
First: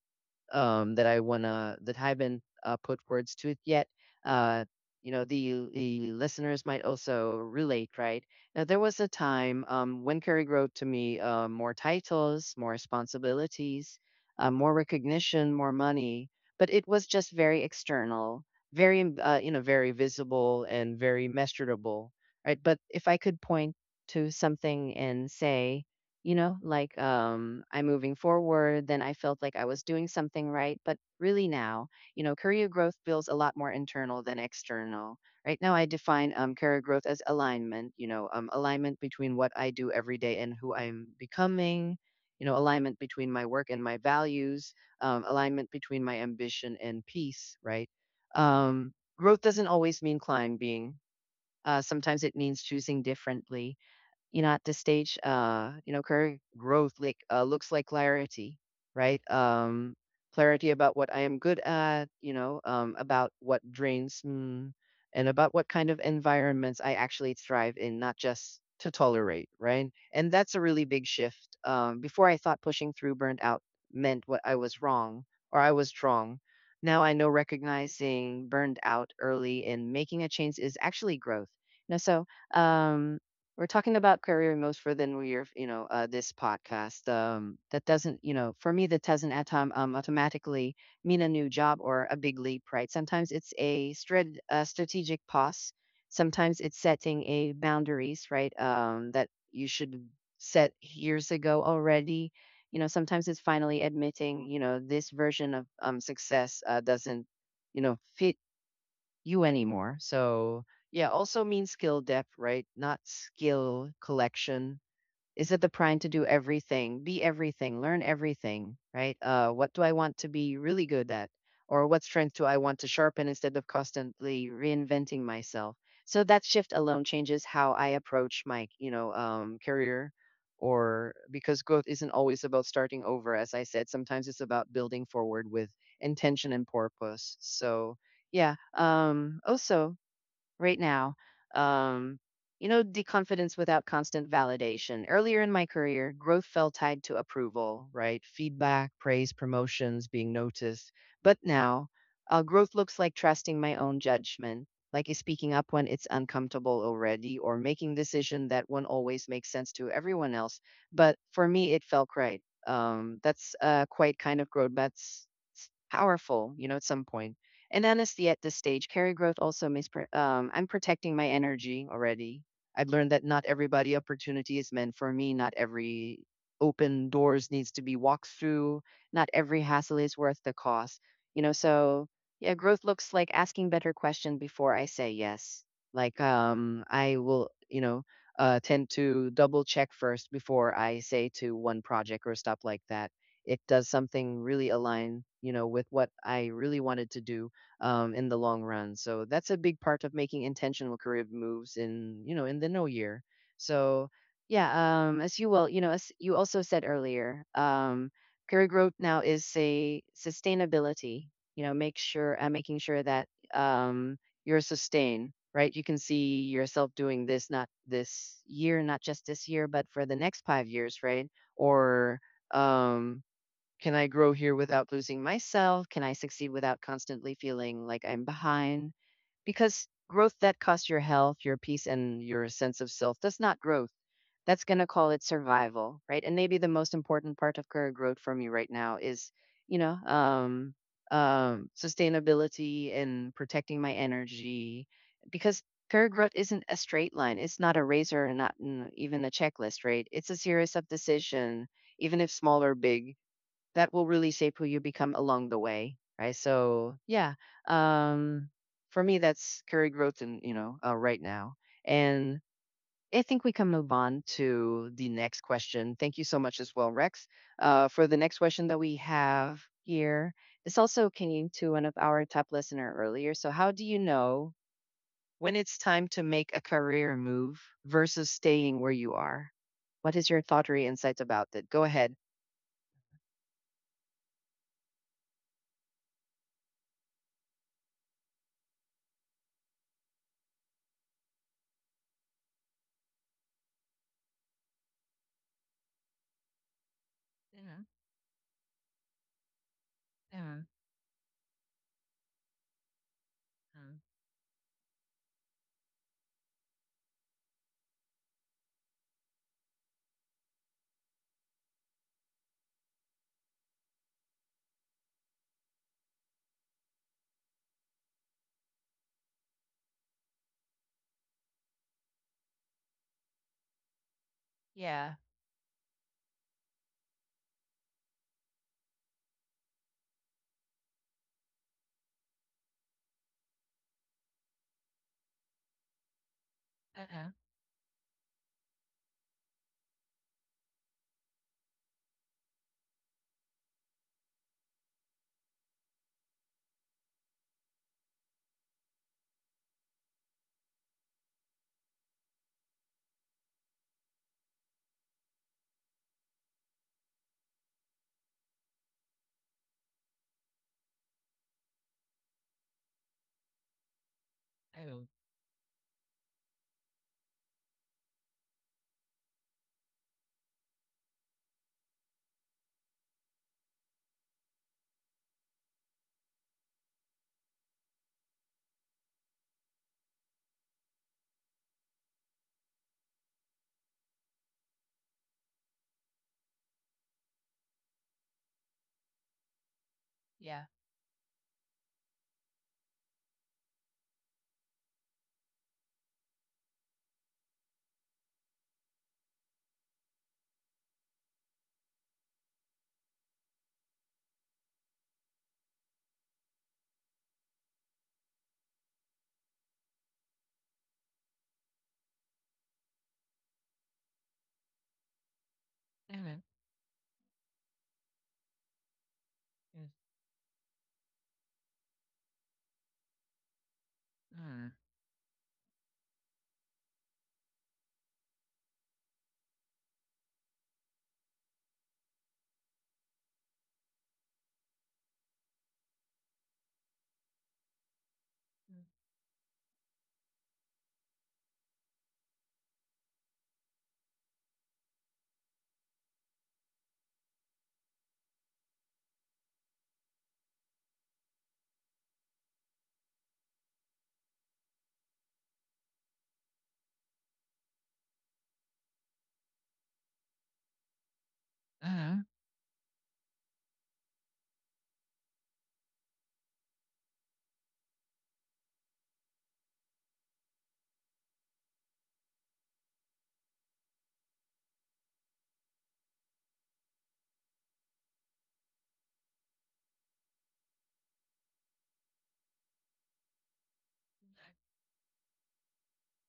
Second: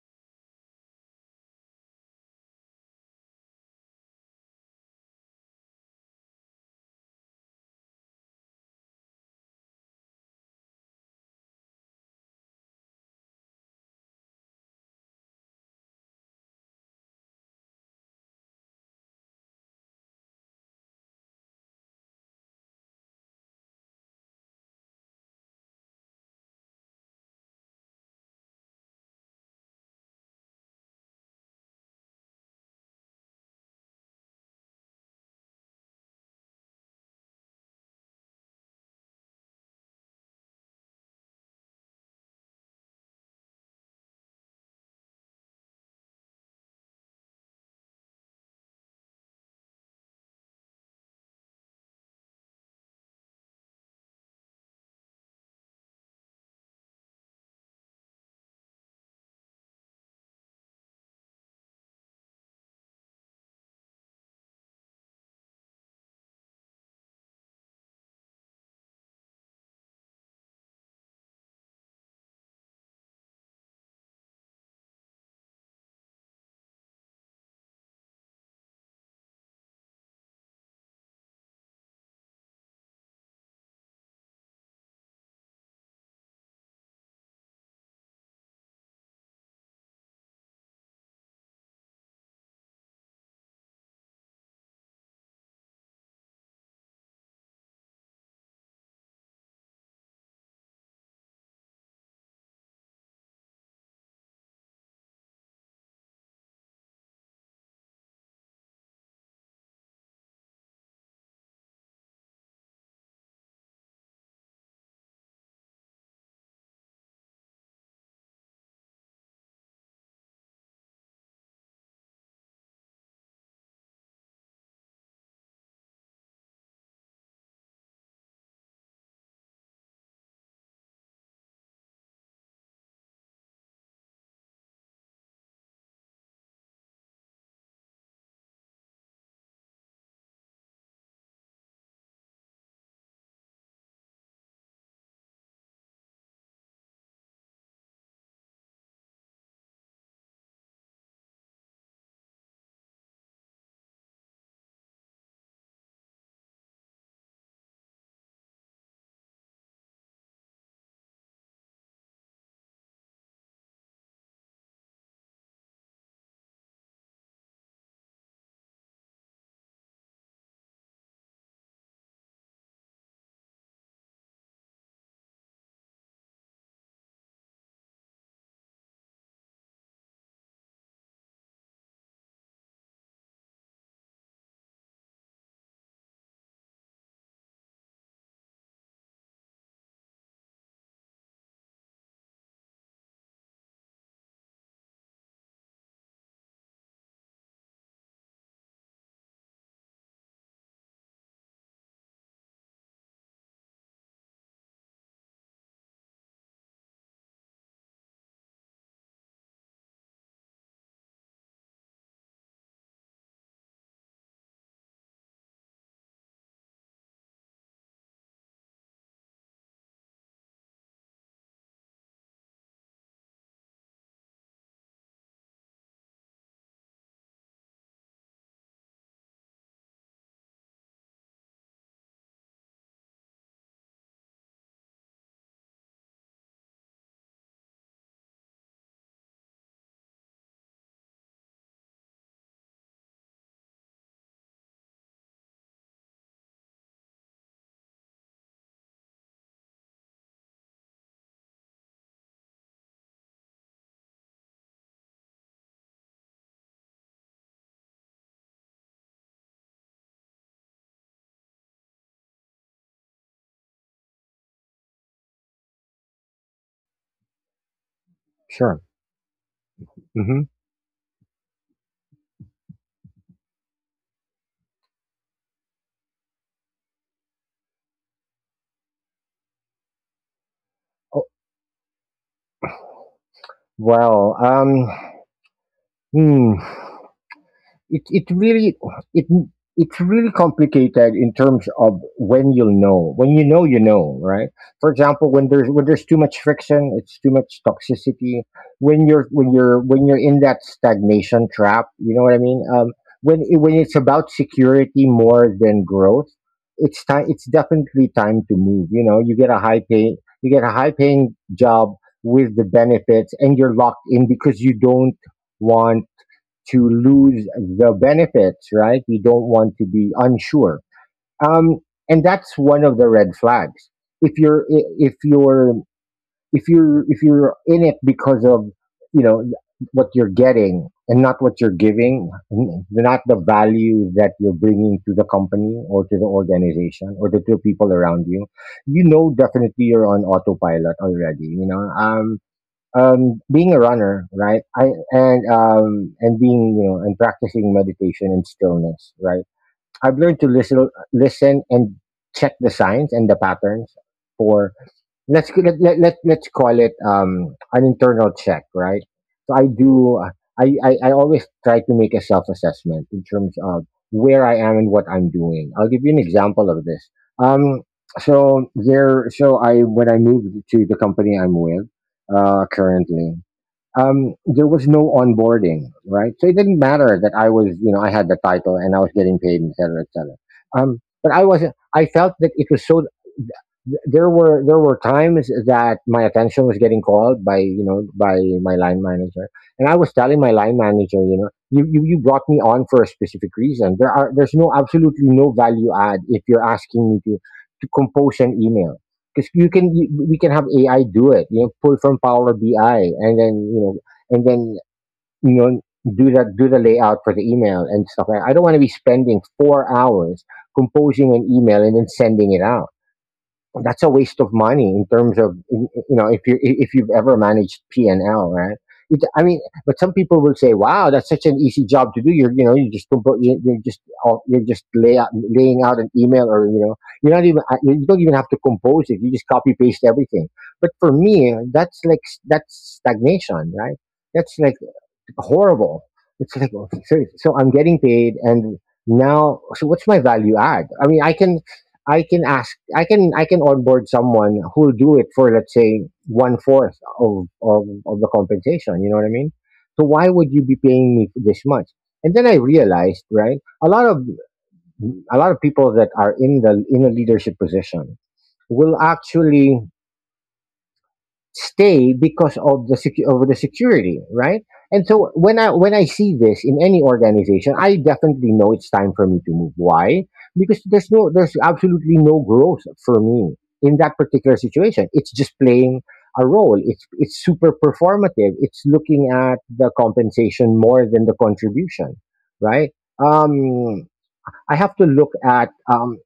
A: um, that I wanna that I haven't uh, put words to it yet. Uh, you know, the the listeners might also relate, right? Now, there was a time um, when Kerry wrote to me uh, more titles, more responsibilities, uh, more recognition, more money, but it was just very external, very um, uh, you know, very visible and very measurable, right? But if I could point to something and say you know like um I'm moving forward, then I felt like I was doing something right. But really now, you know, career growth feels a lot more internal than external. Right now I define um, career growth as alignment. You know, um, alignment between what I do every day and who I'm becoming, you know, alignment between my work and my values, um, alignment between my ambition and peace, right? um, Growth doesn't always mean climbing. Uh, sometimes it means choosing differently. You know, at this stage, uh, you know, career growth like uh, looks like clarity, right? Um, clarity about what I am good at, you know, um, about what drains me, and about what kind of environments I actually thrive in, not just to tolerate, right? And that's a really big shift. Um, before I thought pushing through burnt out meant what I was wrong, or I was wrong. Now I know recognizing burned out early and making a change is actually growth. You know, so um, we're talking about career moves for the new year, you know, uh, this podcast. Um, that doesn't, you know, for me, that doesn't at time, um, automatically mean a new job or a big leap, right? Sometimes it's a strat uh, strategic pause. Sometimes it's setting a boundaries, right? Um, that you should set years ago already. You know, sometimes it's finally admitting, you know, this version of um, success uh, doesn't, you know, fit you anymore. So yeah, also means skill depth, right? Not skill collection. Is it the prime to do everything, be everything, learn everything, right? Uh, what do I want to be really good at? Or what strength do I want to sharpen instead of constantly reinventing myself? So that shift alone changes how I approach my, you know, um, career or because growth isn't always about starting over. As I said, sometimes it's about building forward with intention and purpose. So yeah. Um, also, right now. Um, you know, the confidence without constant validation. Earlier in my career, growth felt tied to approval, right? Feedback, praise, promotions, being noticed. But now, uh, growth looks like trusting my own judgment, like is speaking up when it's uncomfortable already, or making decision that won't always make sense to everyone else. But for me, it felt right. Um, that's uh, quite kind of growth. That's It's powerful, you know, at some point. And honestly, at this stage, career growth also means pr- um, I'm protecting my energy already. I've learned that not everybody opportunity is meant for me. Not every open doors needs to be walked through. Not every hassle is worth the cost. You know, so yeah, growth looks like asking better questions before I say yes. Like um, I will, you know, uh, tend to double check first before I say to one project or stuff like that. It does something really align, you know, with what I really wanted to do um, in the long run. So that's a big part of making intentional career moves in, you know, in the no year. So yeah, um, as you well you know as you also said earlier, um, career growth now is a sustainability. You know, make sure uh, making sure that um, you're sustained. Right, you can see yourself doing this not this year, not just this year, but for the next five years, right? Or um, can I grow here without losing myself? Can I succeed without constantly feeling like I'm behind? Because growth that costs your health, your peace, and your sense of self, that's not growth. That's going to call it survival, right? And maybe the most important part of career growth for me right now is, you know, um, um, sustainability and protecting my energy because career growth isn't a straight line. It's not a razor and not mm, even a checklist, right? It's a series of decision, even if small or big, that will really shape who you become along the way, right? So yeah um for me, that's career growth. And you know, uh, right now. And I think we can move on to the next question. Thank you so much as well, Rex, uh, for the next question that
B: Sure.
A: we have here.
B: Mm-hmm.
A: This also came to one of our top listener earlier. So how do you know when it's time to make a career move versus staying where you are? What is your thought or insights
B: Oh,
A: about that? Go ahead.
B: well. Um. Hmm. it it really it it's really complicated in terms of when you'll know. When you know, you know, right? For example, when there's when there's too much friction, it's too much
A: Mm-hmm.
B: toxicity. When you're when you're when you're in
A: Mm-hmm.
B: that stagnation trap, you know what I mean? Um, when it, when it's
A: Mm-hmm.
B: about security more than growth, it's time. It's definitely time to move. You know, you get a high pay, you get a high paying job with the benefits, and you're locked in because you don't want to lose the benefits, right? You don't want to be unsure. Um, and that's one of the red flags. If you're, I- if
A: Yeah.
B: you're, if you're, if you're in it because of, you know, what you're getting and not what you're giving, n- not the value that you're bringing to the company or to the organization or
A: Uh-huh.
B: to the people around you, you know, definitely you're on autopilot already, you know, um, um, being a runner, right? I and um, and being, you know, and practicing meditation and stillness, right? I've learned to listen, listen and check the signs and the patterns for, let's let, let, let let's call it, um, an internal check, right? So I do. I, I I always try to make a self assessment in terms of where I am and
A: Oh,
B: what I'm doing. I'll give you an example of this. Um, so there. So I when I moved to the company I'm with uh, currently, um, there was no onboarding, right? So it didn't matter that I was, you know, I had the title and I was getting paid, et cetera, et cetera. Um, but I wasn't. I felt that it was so. th- There were there were times that my attention was getting called by, you know, by my line manager, and I was telling my
A: yeah.
B: line manager, you know, you, you, you brought me on for a specific reason. There are there's no absolutely no value add if you're asking me to to compose an email because you can you, we can have A I do it. You know, pull from Power B I and then, you know, and then, you know, do that do the layout for the email and stuff. Like, I don't want to be spending four hours composing an email and then sending it out. That's a waste of money in terms of in- you know, if
A: Mm-hmm.
B: you, if you've ever managed P and L, right? It, I mean, but some people will say, "Wow, that's such an easy job to do. You're, you know, you just compo- you- you're just out- you're
A: Mm-hmm.
B: just lay out, laying out an email, or, you know, you're not even I- you don't even have to compose it. You just copy paste everything." But for me, that's like s- that's stagnation, right? That's like horrible. It's like, oh, so, so I'm getting paid, and
A: Mm-hmm.
B: now, so what's my value add? I mean, I can, I can ask I can I can onboard someone who'll do it for, let's say, one fourth of, of of the compensation. You know what I mean? So why would you be paying me this much? And then I realized, right? A lot of a lot of people that are in the in a leadership position will actually stay
A: Mm-hmm.
B: because of the secu- of the security, right? And so when I when I see this in any organization, I definitely know it's time for me to move. Why? Because there's no there's absolutely no growth for me in that particular situation. It's just playing a role. It's it's super performative. It's looking at the compensation more than the contribution, right? Um, I have to look at um,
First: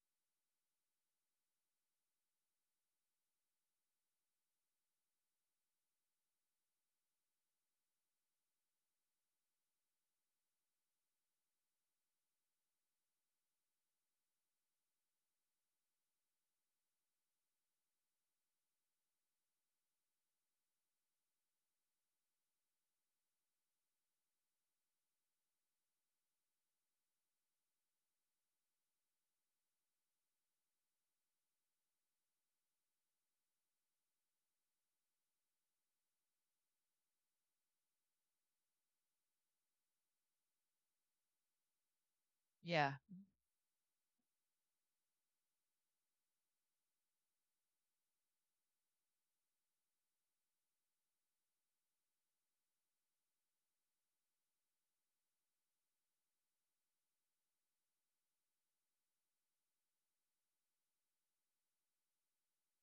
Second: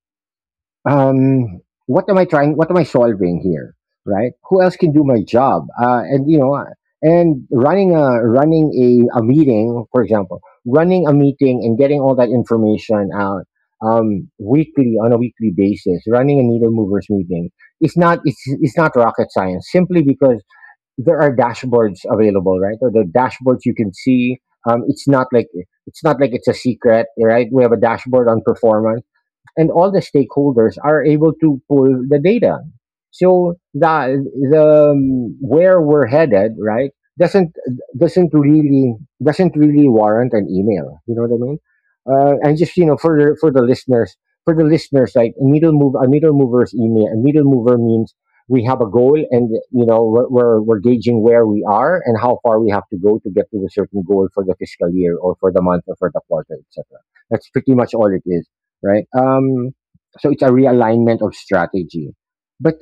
B: um, what am I trying? What am I solving here? Right? Who else can do my job? Uh, and, you know, and running a running a, a meeting, for example, running a meeting and getting all that information out um, weekly on a weekly basis, running a needle movers meeting. It's not, it's it's not rocket science. Simply because there are dashboards available, right? Or the dashboards you can see. Um, it's not like it's not like it's a secret, right? We have a dashboard on performance, and all the stakeholders are able to pull the data. So the the um, where we're headed, right, doesn't doesn't really doesn't really warrant an email. You know what I mean? Uh, and just, you
A: Yeah.
B: know, for the, for the listeners, for the listeners, like needle move a needle mover's email. A needle mover means we have a goal, and, you know, we're, we're we're gauging where we are and how far we have to go to get to the certain goal for the fiscal year or for the month or for the quarter, et cetera. That's pretty much all it is, right? Um, so it's a realignment of strategy, but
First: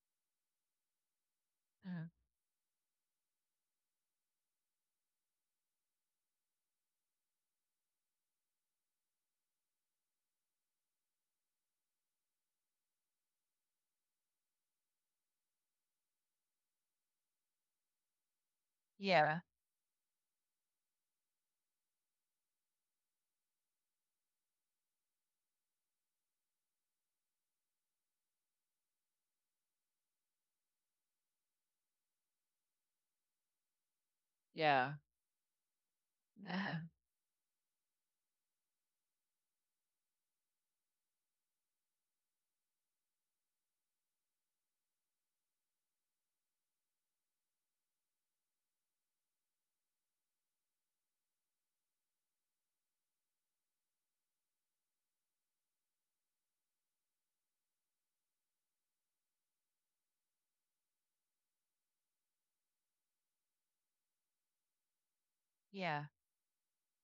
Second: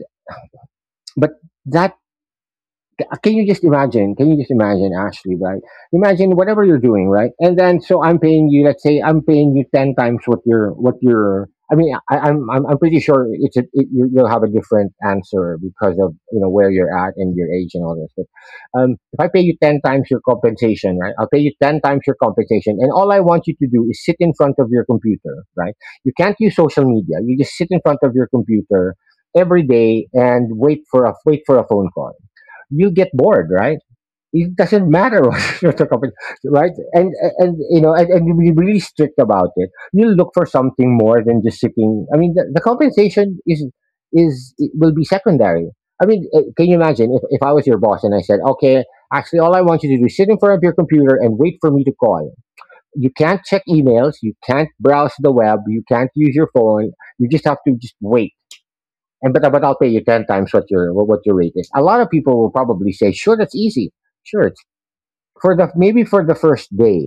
B: but that
A: Mm-hmm.
B: uh, can you just imagine? Can you just imagine, Ashley? Right? Imagine whatever you're doing, right? And then, so I'm paying you. Let's say I'm paying you ten times what you're what you're. I mean, I, I'm I'm I'm pretty sure it's a, it, you- you'll have a different answer because of, you know, where you're at and your age and all this. But, um, if I pay
A: Yeah.
B: you ten times your compensation, right? I'll pay you ten times your compensation, and all I want you to do is sit in front of your computer, right? You can't use social media. You just sit in front of your computer every day and wait for a wait for a phone call. You get bored, right? It doesn't
A: Yeah.
B: matter what you're talking about, right?
A: Uh-huh.
B: And and you know, and, and you be really strict about it. You look for something more than just sitting. I mean, the, the compensation is is it will be secondary. I mean, uh, can you imagine if, if I was your boss and I said, okay, actually, all I want you to do is sit in front of your computer and wait for me to call. You can't check emails, you can't browse the web, you can't use your phone. You just have to just wait, and but but I'll pay you ten times what your what what your rate is. A lot of people will probably say, sure, that's easy. Sure, it's for the maybe
A: Yeah.
B: for the first day,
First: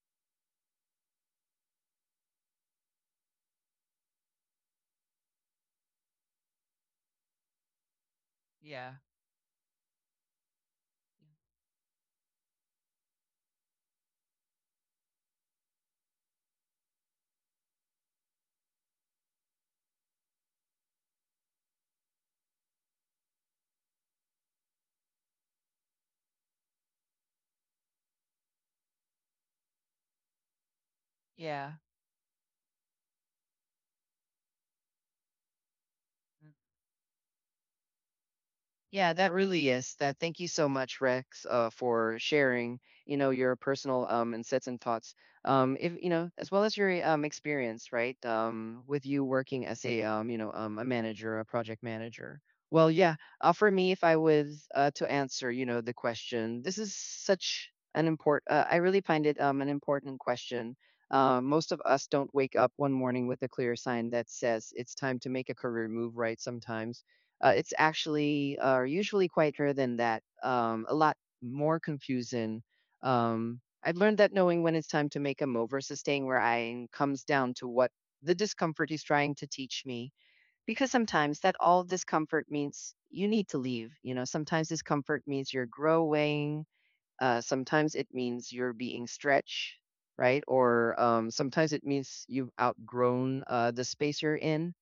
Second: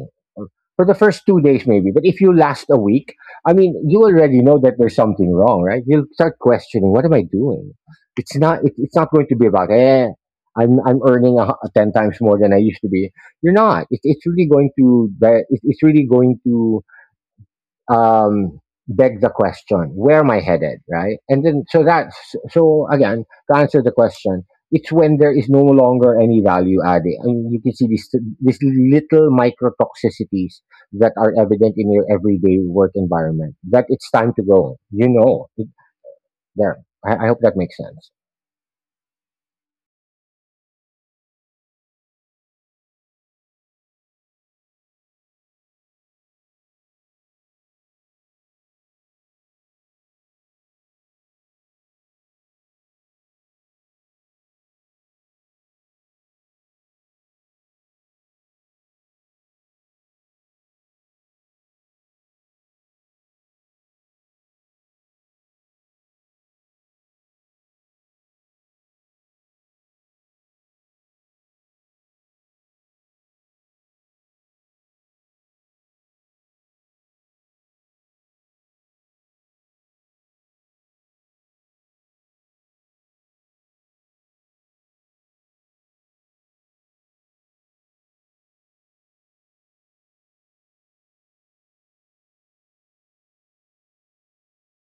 B: for the first two days maybe. But if you last a week, I mean, you already know that there's something wrong, right? You'll start questioning, what am I doing? It's not, it,
A: Yeah.
B: it's not going to be about, eh, I'm, I'm earning a, hu- ten times more than I used to be. You're not. It, it's really going to di- it, it's really going to, um, beg the question, where am I headed, right? And then, so that's, so again, to answer the question, it's when there is no longer any value added. And you can see these, these little microtoxicities that are
A: Yeah.
B: evident in your everyday work environment, that it's time to go. You know, it, there. I, I hope that makes sense.
A: Yeah, that really is that. Thank you so much, Rex, uh, for sharing, you know, your personal um insights and thoughts. Um, if you know, as well as your um experience, right? Um, with you working as a um, you know, um, a manager, a project manager. Well, yeah. Uh, for me, if I was uh, to answer, you know, the question, this is such an import. Uh, I really find it um an important question. Uh, most of us don't wake up one morning with a clear sign that says it's time to make a career move, right? Sometimes uh, it's actually uh, usually quieter than that, um, a lot more confusing. Um, I've learned that knowing when it's time to make a move versus staying where I am comes down to what the discomfort is trying to teach me. Because sometimes that all discomfort means you need to leave. You know, sometimes discomfort means you're growing. Uh, sometimes it means you're being stretched, right? Or um, sometimes it means you've outgrown uh, the space you're in.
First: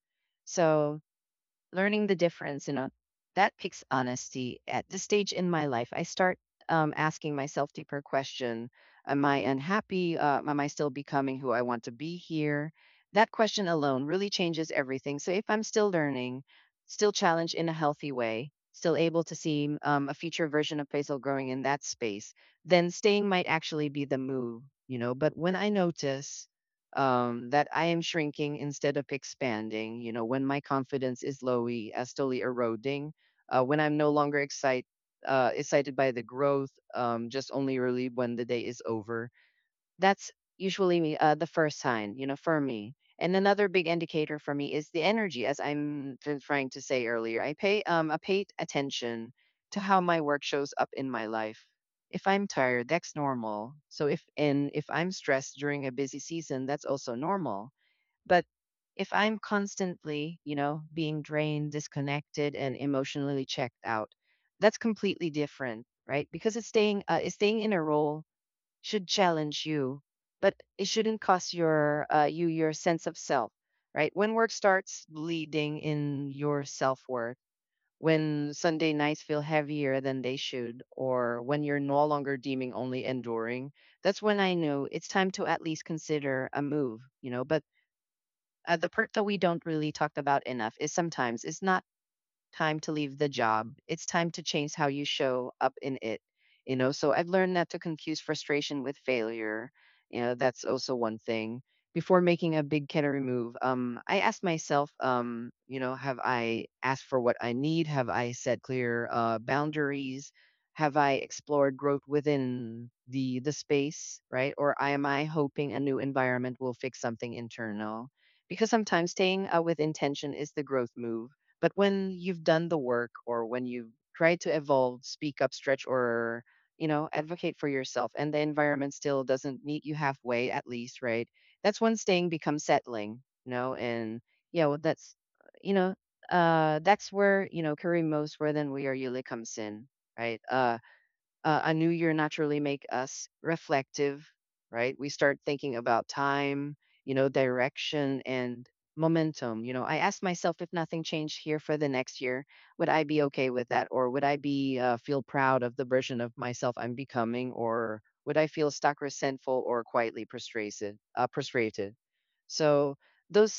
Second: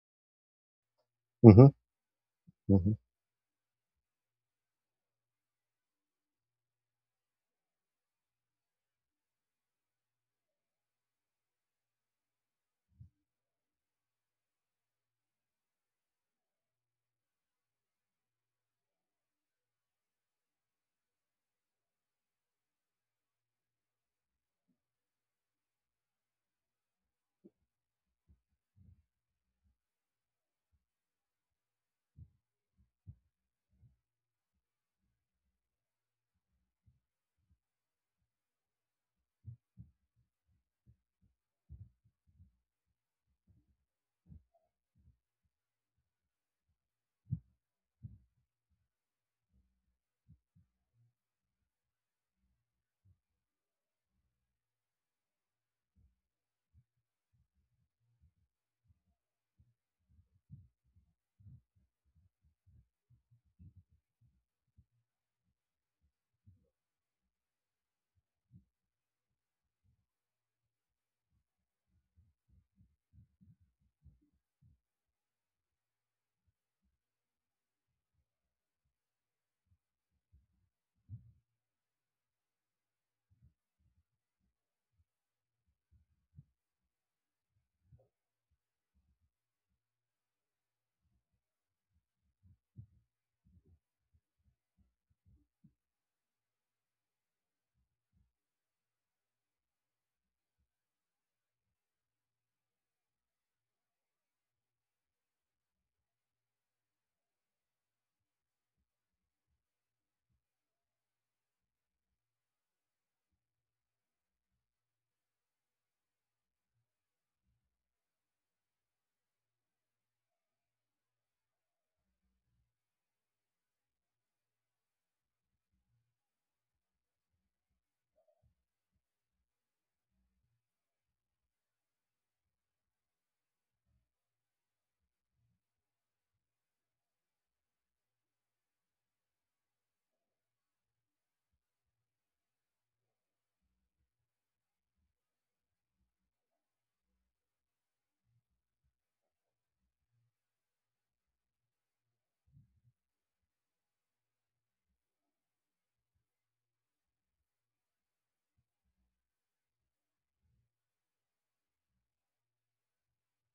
A: So
B: Hmm.
A: learning the difference, you know,
B: Hmm.
A: that picks honesty. At this stage in my life, I start um, asking myself deeper question. Am I unhappy? Uh, am I still becoming who I want to be here? That question alone really changes everything. So if I'm still learning, still challenged in a healthy way, still able to see um, a future version of Faisal growing in that space, then staying might actually be the move, you know. But when I notice um, that I am shrinking instead of expanding. You know, when my confidence is lowy, uh, slowly eroding, uh, when I'm no longer excited, uh, excited by the growth, um, just only relieved when the day is over, that's usually me, uh, the first sign, you know, for me. And another big indicator for me is the energy, as I'm t- trying to say earlier. I pay um I paid attention to how my work shows up in my life. If I'm tired, that's normal. So if and if I'm stressed during a busy season, that's also normal. But if I'm constantly, you know, being drained, disconnected, and emotionally checked out, that's completely different, right? Because it's staying uh, it's staying in a role, should challenge you, but it shouldn't cost your uh, you your sense of self, right? When work starts bleeding in your self worth, when Sunday nights feel heavier than they should, or when you're no longer deeming only enduring, that's when I know it's time to at least consider a move, you know. But uh, the part that we don't really talk about enough is sometimes it's not time to leave the job. It's time to change how you show up in it. You know, so I've learned not to confuse frustration with failure. You know, that's also one thing. Before making a big category move, um, I asked myself, um, you know, have I asked for what I need? Have I set clear uh, boundaries? Have I explored growth within the the space, right? Or am I hoping a new environment will fix something internal? Because sometimes staying uh, with intention is the growth move. But when you've done the work, or when you've tried to evolve, speak up, stretch, or you know, advocate for yourself, and the environment still doesn't meet you halfway, at least, right? That's when staying becomes settling, you know. And yeah, well, that's, you know, uh, that's where you know Kareem most where then we are Yuli comes in, right? Uh, uh, a new year naturally make us reflective, right? We start thinking about time, you know, direction and momentum. You know, I asked myself, if nothing changed here for the next year, would I be okay with that, or would I be uh, feel proud of the version of myself I'm becoming, or would I feel stuck, resentful, or quietly frustrated? Uh, frustrated. So those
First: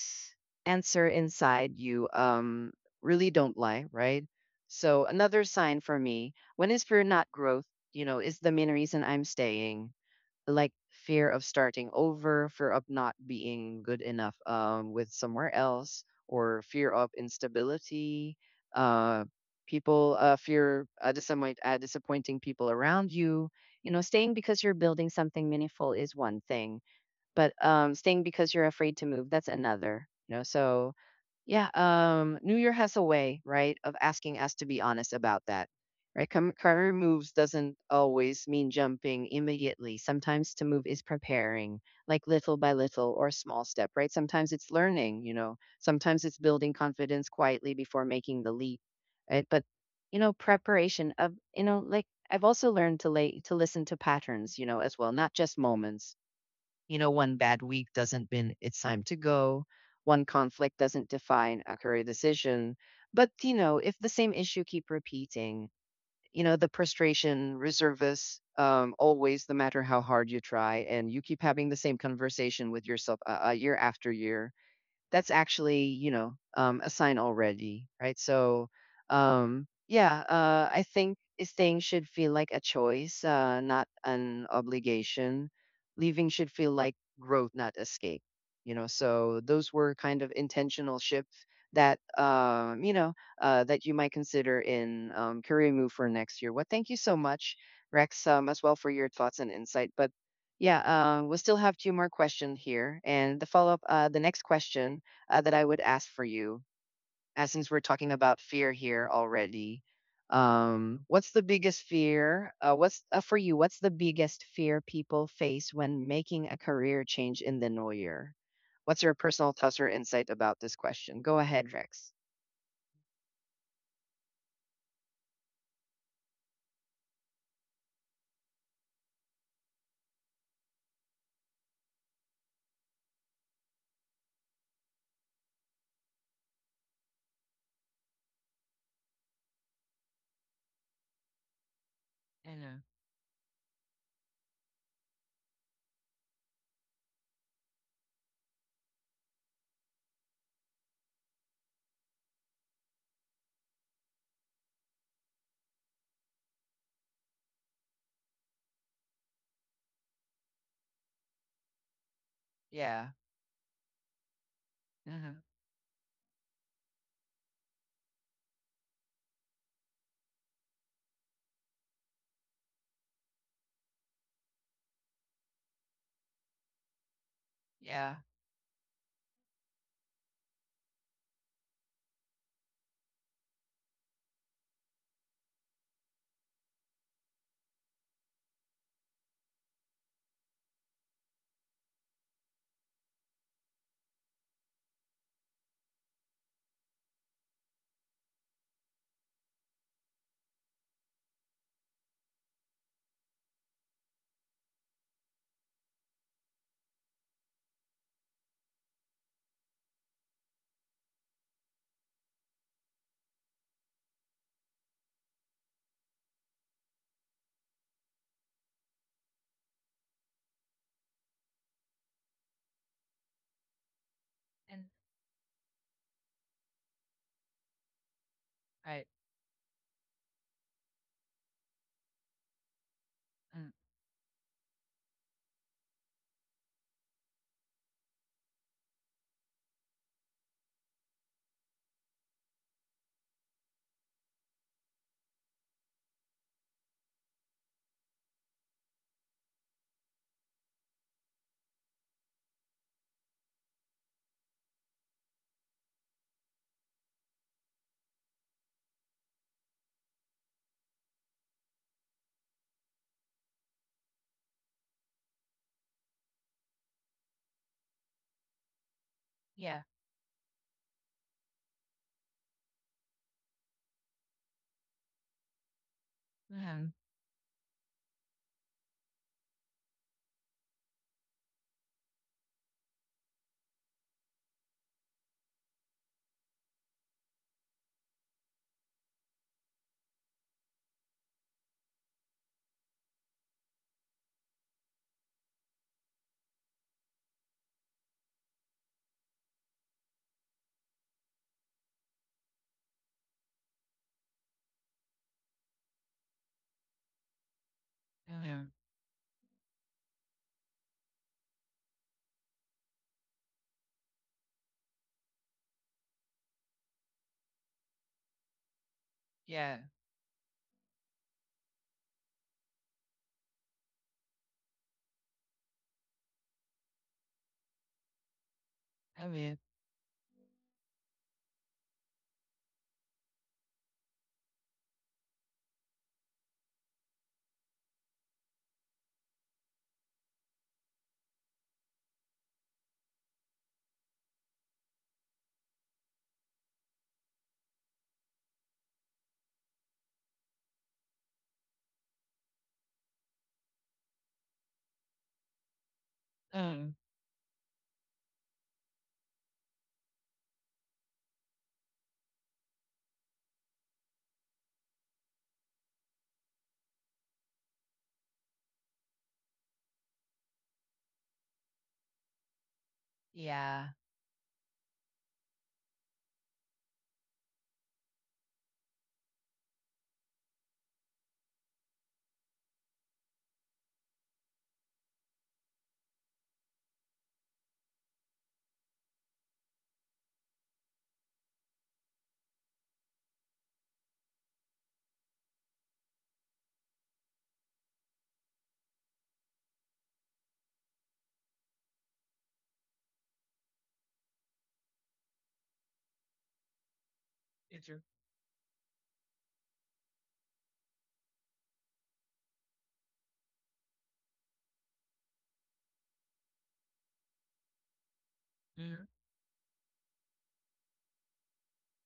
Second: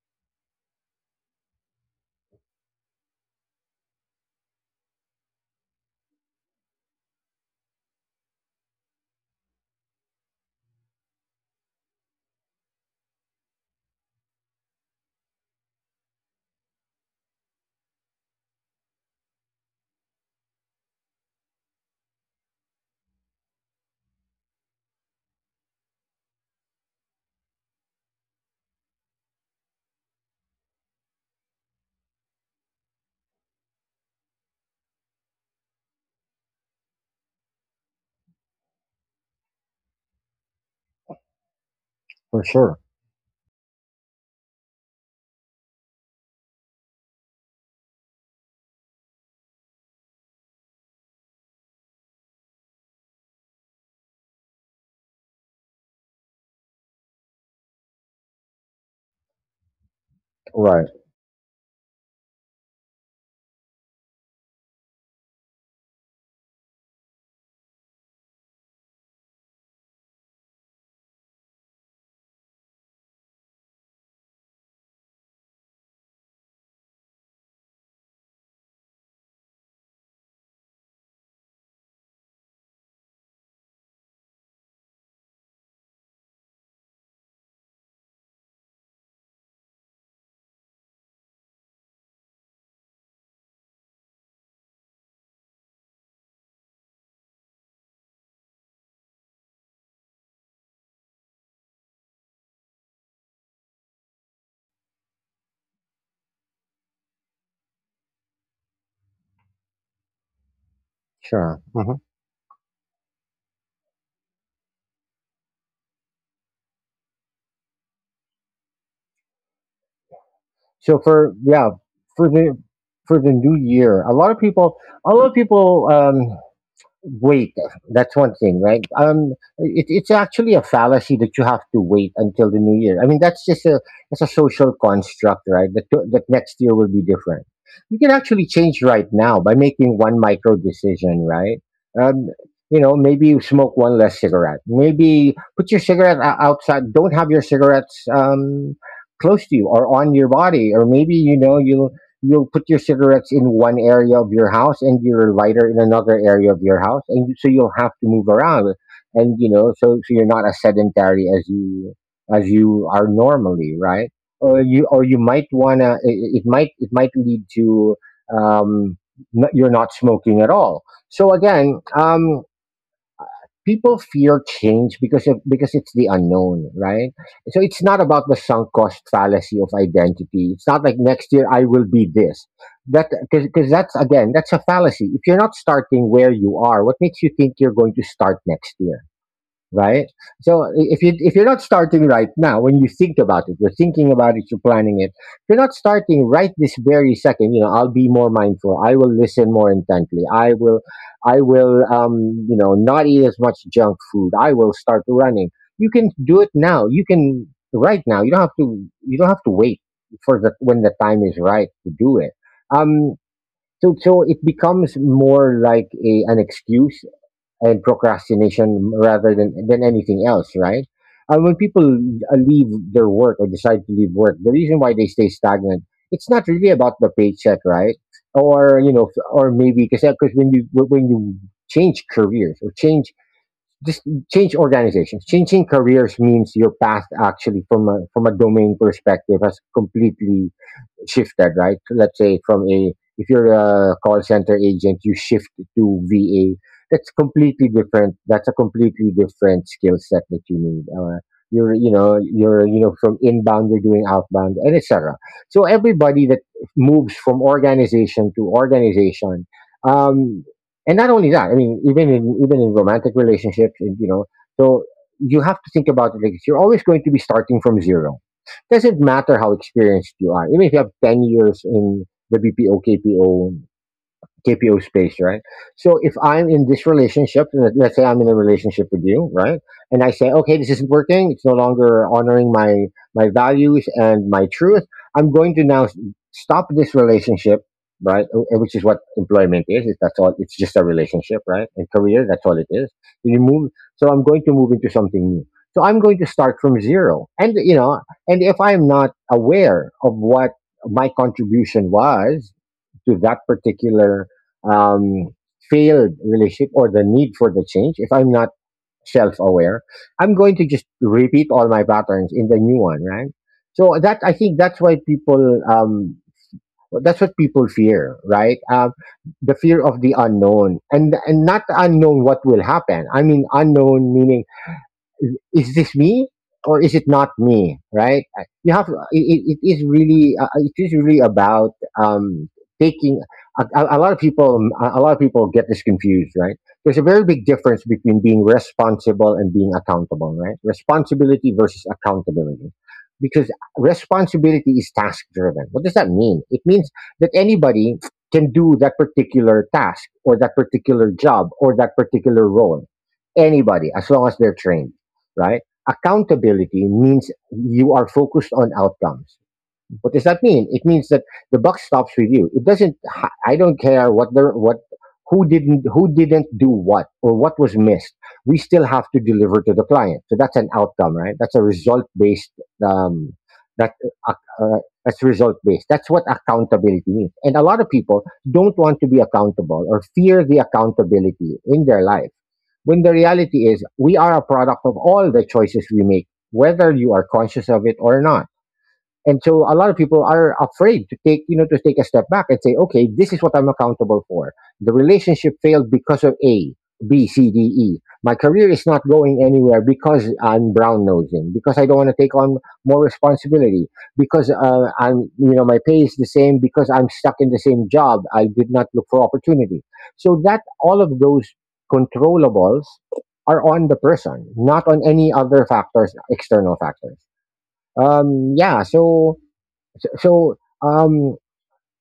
A: answer inside you um, really don't lie, right? So another sign for me, when is fear not growth? You know, is the main reason I'm staying. Like fear of starting over, fear of not being good enough um, with somewhere else, or fear of instability. Uh, people uh, fear uh, disappoint, uh, disappointing people around you. You know, staying because you're building something meaningful is one thing, but um, staying because you're afraid to move, that's another. You know, so yeah, um, New Year has a way, right, of asking us to be honest about that, right? Com- Career moves doesn't always mean jumping immediately. Sometimes to move is preparing, like
B: For
A: little by
B: sure.
A: little or small step, right? Sometimes it's learning, you know. Sometimes it's building confidence quietly before making the leap, right? But you know, preparation of you know, like I've also learned to lay to listen to patterns, you know, as well, not just moments. You know, one bad week doesn't mean it's time to go. One conflict
B: Right.
A: doesn't define a career decision. But, you know, if the same issue keep repeating, you know, the frustration, reservists, um, always, no matter how hard you try, and you keep having the same conversation with yourself uh, uh, year after year, that's actually you know um, a sign already, right? So um, yeah uh, I think staying should feel like a choice, uh, not an obligation. Leaving should feel like growth, not escape. You know, so those were kind of intentional shifts that um, you know uh, that you might consider in um, career move for next year. Well, thank you so much, Rex, um, as well for your thoughts and insight. But yeah, uh, we'll still have two more questions here. And the follow up, uh, the next question uh, that I would ask for you, uh, since we're talking about fear here already. Um, what's the
B: Sure.
A: biggest
B: Hmm.
A: fear? Uh, what's uh, for you? What's the biggest fear people face when making a career change in the new year? What's your personal thoughts or insight about this
B: So
A: question?
B: for,
A: Go
B: yeah,
A: ahead, Rex.
B: for the, for the new year, a lot of people, a lot of people um, wait. That's one thing, right? um it, it's actually a fallacy that you have to wait until the new year. I mean, that's just a that's a social construct, right? That that next year will be different. You can actually change right now by making one micro decision, right? um
A: I
B: you
A: know.
B: know, maybe you smoke one less cigarette. Maybe put your cigarette o- outside, don't have your cigarettes, um close to you or on your body. Or maybe, you know, you, you'll put your cigarettes in one area of your house and your lighter in another area of your house, and you- so you'll have to move around. And, you know, so, so you're not as sedentary as you as you
A: Yeah.
B: are normally, right? Or you, or you
A: Uh-huh.
B: might wanna, it, it might it might lead to, um n- you're not smoking at all. So again, um people fear change because of, because it's the unknown, right? So it's not
A: Yeah.
B: about the sunk cost fallacy of identity. It's not like, next year I will be this. That because that's, again, that's a fallacy. If you're not starting where you are, what makes you think you're going to start next year? Right? So if you, if you're not starting right now, when you think about it, you're thinking about it, you're planning it. If you're not starting right this very second, you know, I'll be more mindful. I will listen more intently. I will, I will, um, you know, not eat as much junk food. I will start running. You can do it now. You can right now. You don't have to. You don't have to wait for the when the time is right to do it. Um. So, so it becomes more like a an excuse and procrastination rather than than anything else, right? And when people uh, leave their work or decide to leave work, the reason
A: And
B: why they stay stagnant, it's not really about the paycheck, right? Or, you know,
A: right.
B: or maybe because because when you, when you change careers or change,
A: Mm.
B: just change organizations, changing careers means your path actually from a from a domain perspective has completely shifted, right? Let's say from a if you're a call center agent, you shift to V A. That's completely different. That's a completely different skill set that you need. Uh, you're, you know, you're, you know, from inbound you're doing outbound and et cetera. So everybody that moves from organization to organization, um, and not only that, I mean, even in even in romantic relationships, and, you know, so you have to think about it like this. You're always going to be starting from zero, doesn't matter how
A: Yeah.
B: experienced you are. Even if you have ten years in the B P O, K P O K P O space, right? So if I'm in
A: Uh-huh.
B: this relationship, let- let's say I'm in a relationship with you, right? And I say, okay, this isn't working. It's no longer honoring my my values and my truth. I'm going to now s- stop this relationship, right? Uh, uh, Which is what employment is. It's, that's all. It's just a relationship, right? And career, that's all it is. You move. So I'm going to move into something new. So I'm going to start from zero. And you know, and if I'm not aware of what my contribution was to that particular um, failed relationship or the need for the change, if I'm not
A: Uh-huh.
B: self aware, I'm going to just repeat all my patterns in the new one, right? So that I think that's why people um, that's what people fear, right? Um, the fear
A: Yeah.
B: of the unknown, and and not the unknown what will happen. I mean, unknown meaning is this me or is it not me, right? I- you have it,
A: I
B: it
A: mean.
B: it is really uh, it is really about um taking a, a a lot of people a lot of people get this confused, right? There's a very big difference between being responsible and being accountable, right? Responsibility versus accountability, because responsibility is task driven. What does that mean? It means that anybody can do that particular task or that particular job or that particular role, anybody, as long as they're trained, right? Accountability
A: Um.
B: means you are focused on outcomes. What does that mean? It means that the buck stops with you. It doesn't. I don't care what the what who didn't who didn't do what or what was missed. We still have to deliver to the client. So that's an outcome, right? That's a result based. Um,
A: Yeah.
B: that uh, uh, that's result based. That's what accountability means. And a lot of people don't want to be accountable or fear the accountability in their life. When the reality is, we are a product of all the choices we make, whether you are conscious of it or not, and so a lot of people are afraid to take, you know, to take a step back and say, okay, this is what I'm accountable for. The relationship failed because of a, b, c, d, e. My career is not going anywhere because I'm brown nosing, because I don't want to take on more responsibility, because uh, I'm, you know, my pay is the same because I'm stuck in the same
A: It's your.
B: job. I did not look for opportunity. So that all of those controllables are on the person, not on any other factors, external factors. Um yeah,
A: mm
B: so so, so um,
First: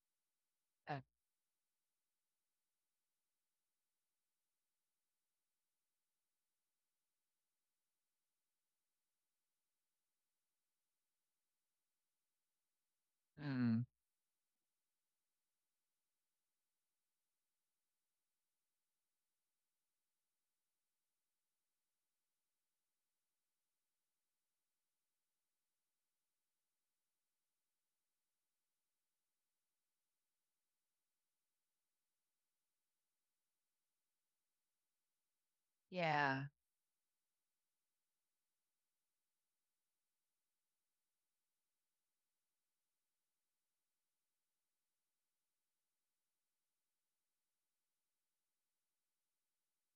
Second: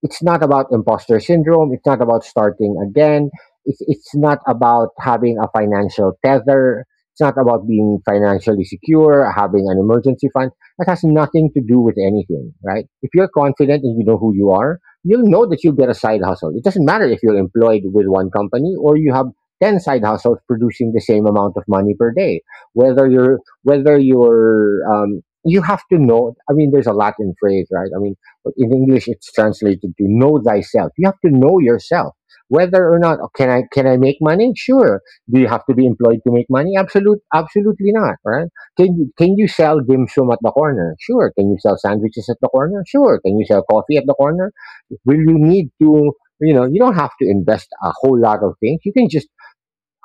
B: it's not about
A: Uh,
B: imposter syndrome. It's not about starting again. It's, it's not about having a financial tether. It's not about being financially secure, having an emergency fund. That has nothing to do with anything, right? If you're confident
A: mm.
B: and you know who you are, you'll know that you'll get a side hustle. It doesn't matter if you're employed with one company or you have ten side hustles producing the same amount of money per day. Whether you're, whether you're, um, you have to know. I mean, there's a Latin phrase, right? I mean, but in English, it's translated to know thyself. You have to know yourself. Whether or not, oh, can I can I make money? Sure. Do you have to be employed to
A: Yeah.
B: make money? Absolute, absolutely not, right? Can you can you sell dim sum at the corner? Sure. Can you sell sandwiches at the corner? Sure. Can you sell coffee at the corner? Will you need to? You know, you don't have to invest a whole lot of things. You can just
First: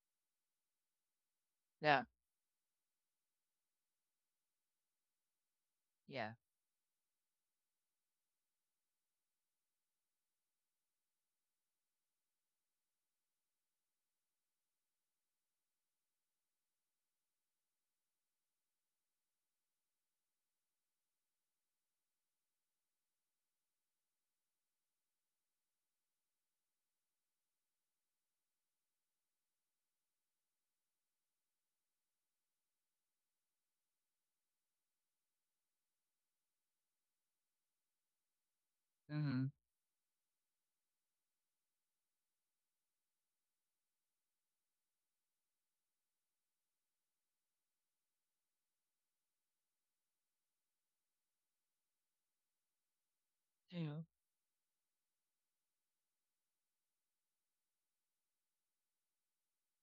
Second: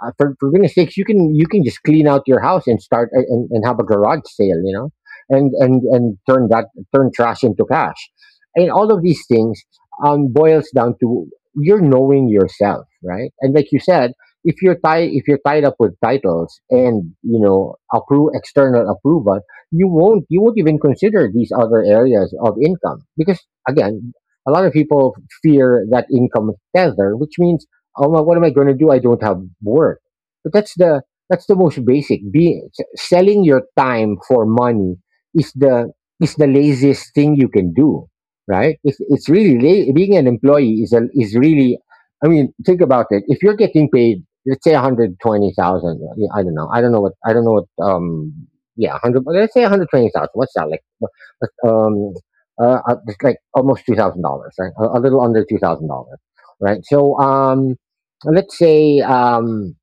B: uh, for, for goodness sakes, you can you can just
A: Yeah.
B: clean out your house and start a- and, and have a garage sale, you know, and and and
A: Yeah.
B: turn that turn trash into cash, and all of these things um boils down to you're knowing yourself, right? And like you said, if you're tied, if you're tied up with titles and you know approve external approval, you won't, you won't even consider these other areas of income, because again. A lot of people fear that income tether, which means, oh my, what am I going to do? I don't have work. But that's the, that's the most basic. Being, selling your time for money is the, is the laziest thing you can do, right? It's it's really la- being an employee is a, is really. I mean, think about it. If you're getting paid, let's say one hundred twenty thousand. Yeah, I don't know. I don't know what. I don't know what. Um, yeah, hundred. let's say one hundred twenty thousand. What's that like? what- what, Um, uh, uh, it's like almost two
A: too.
B: thousand dollars, right? A, a little under two thousand dollars, right? So, um, let's say, um,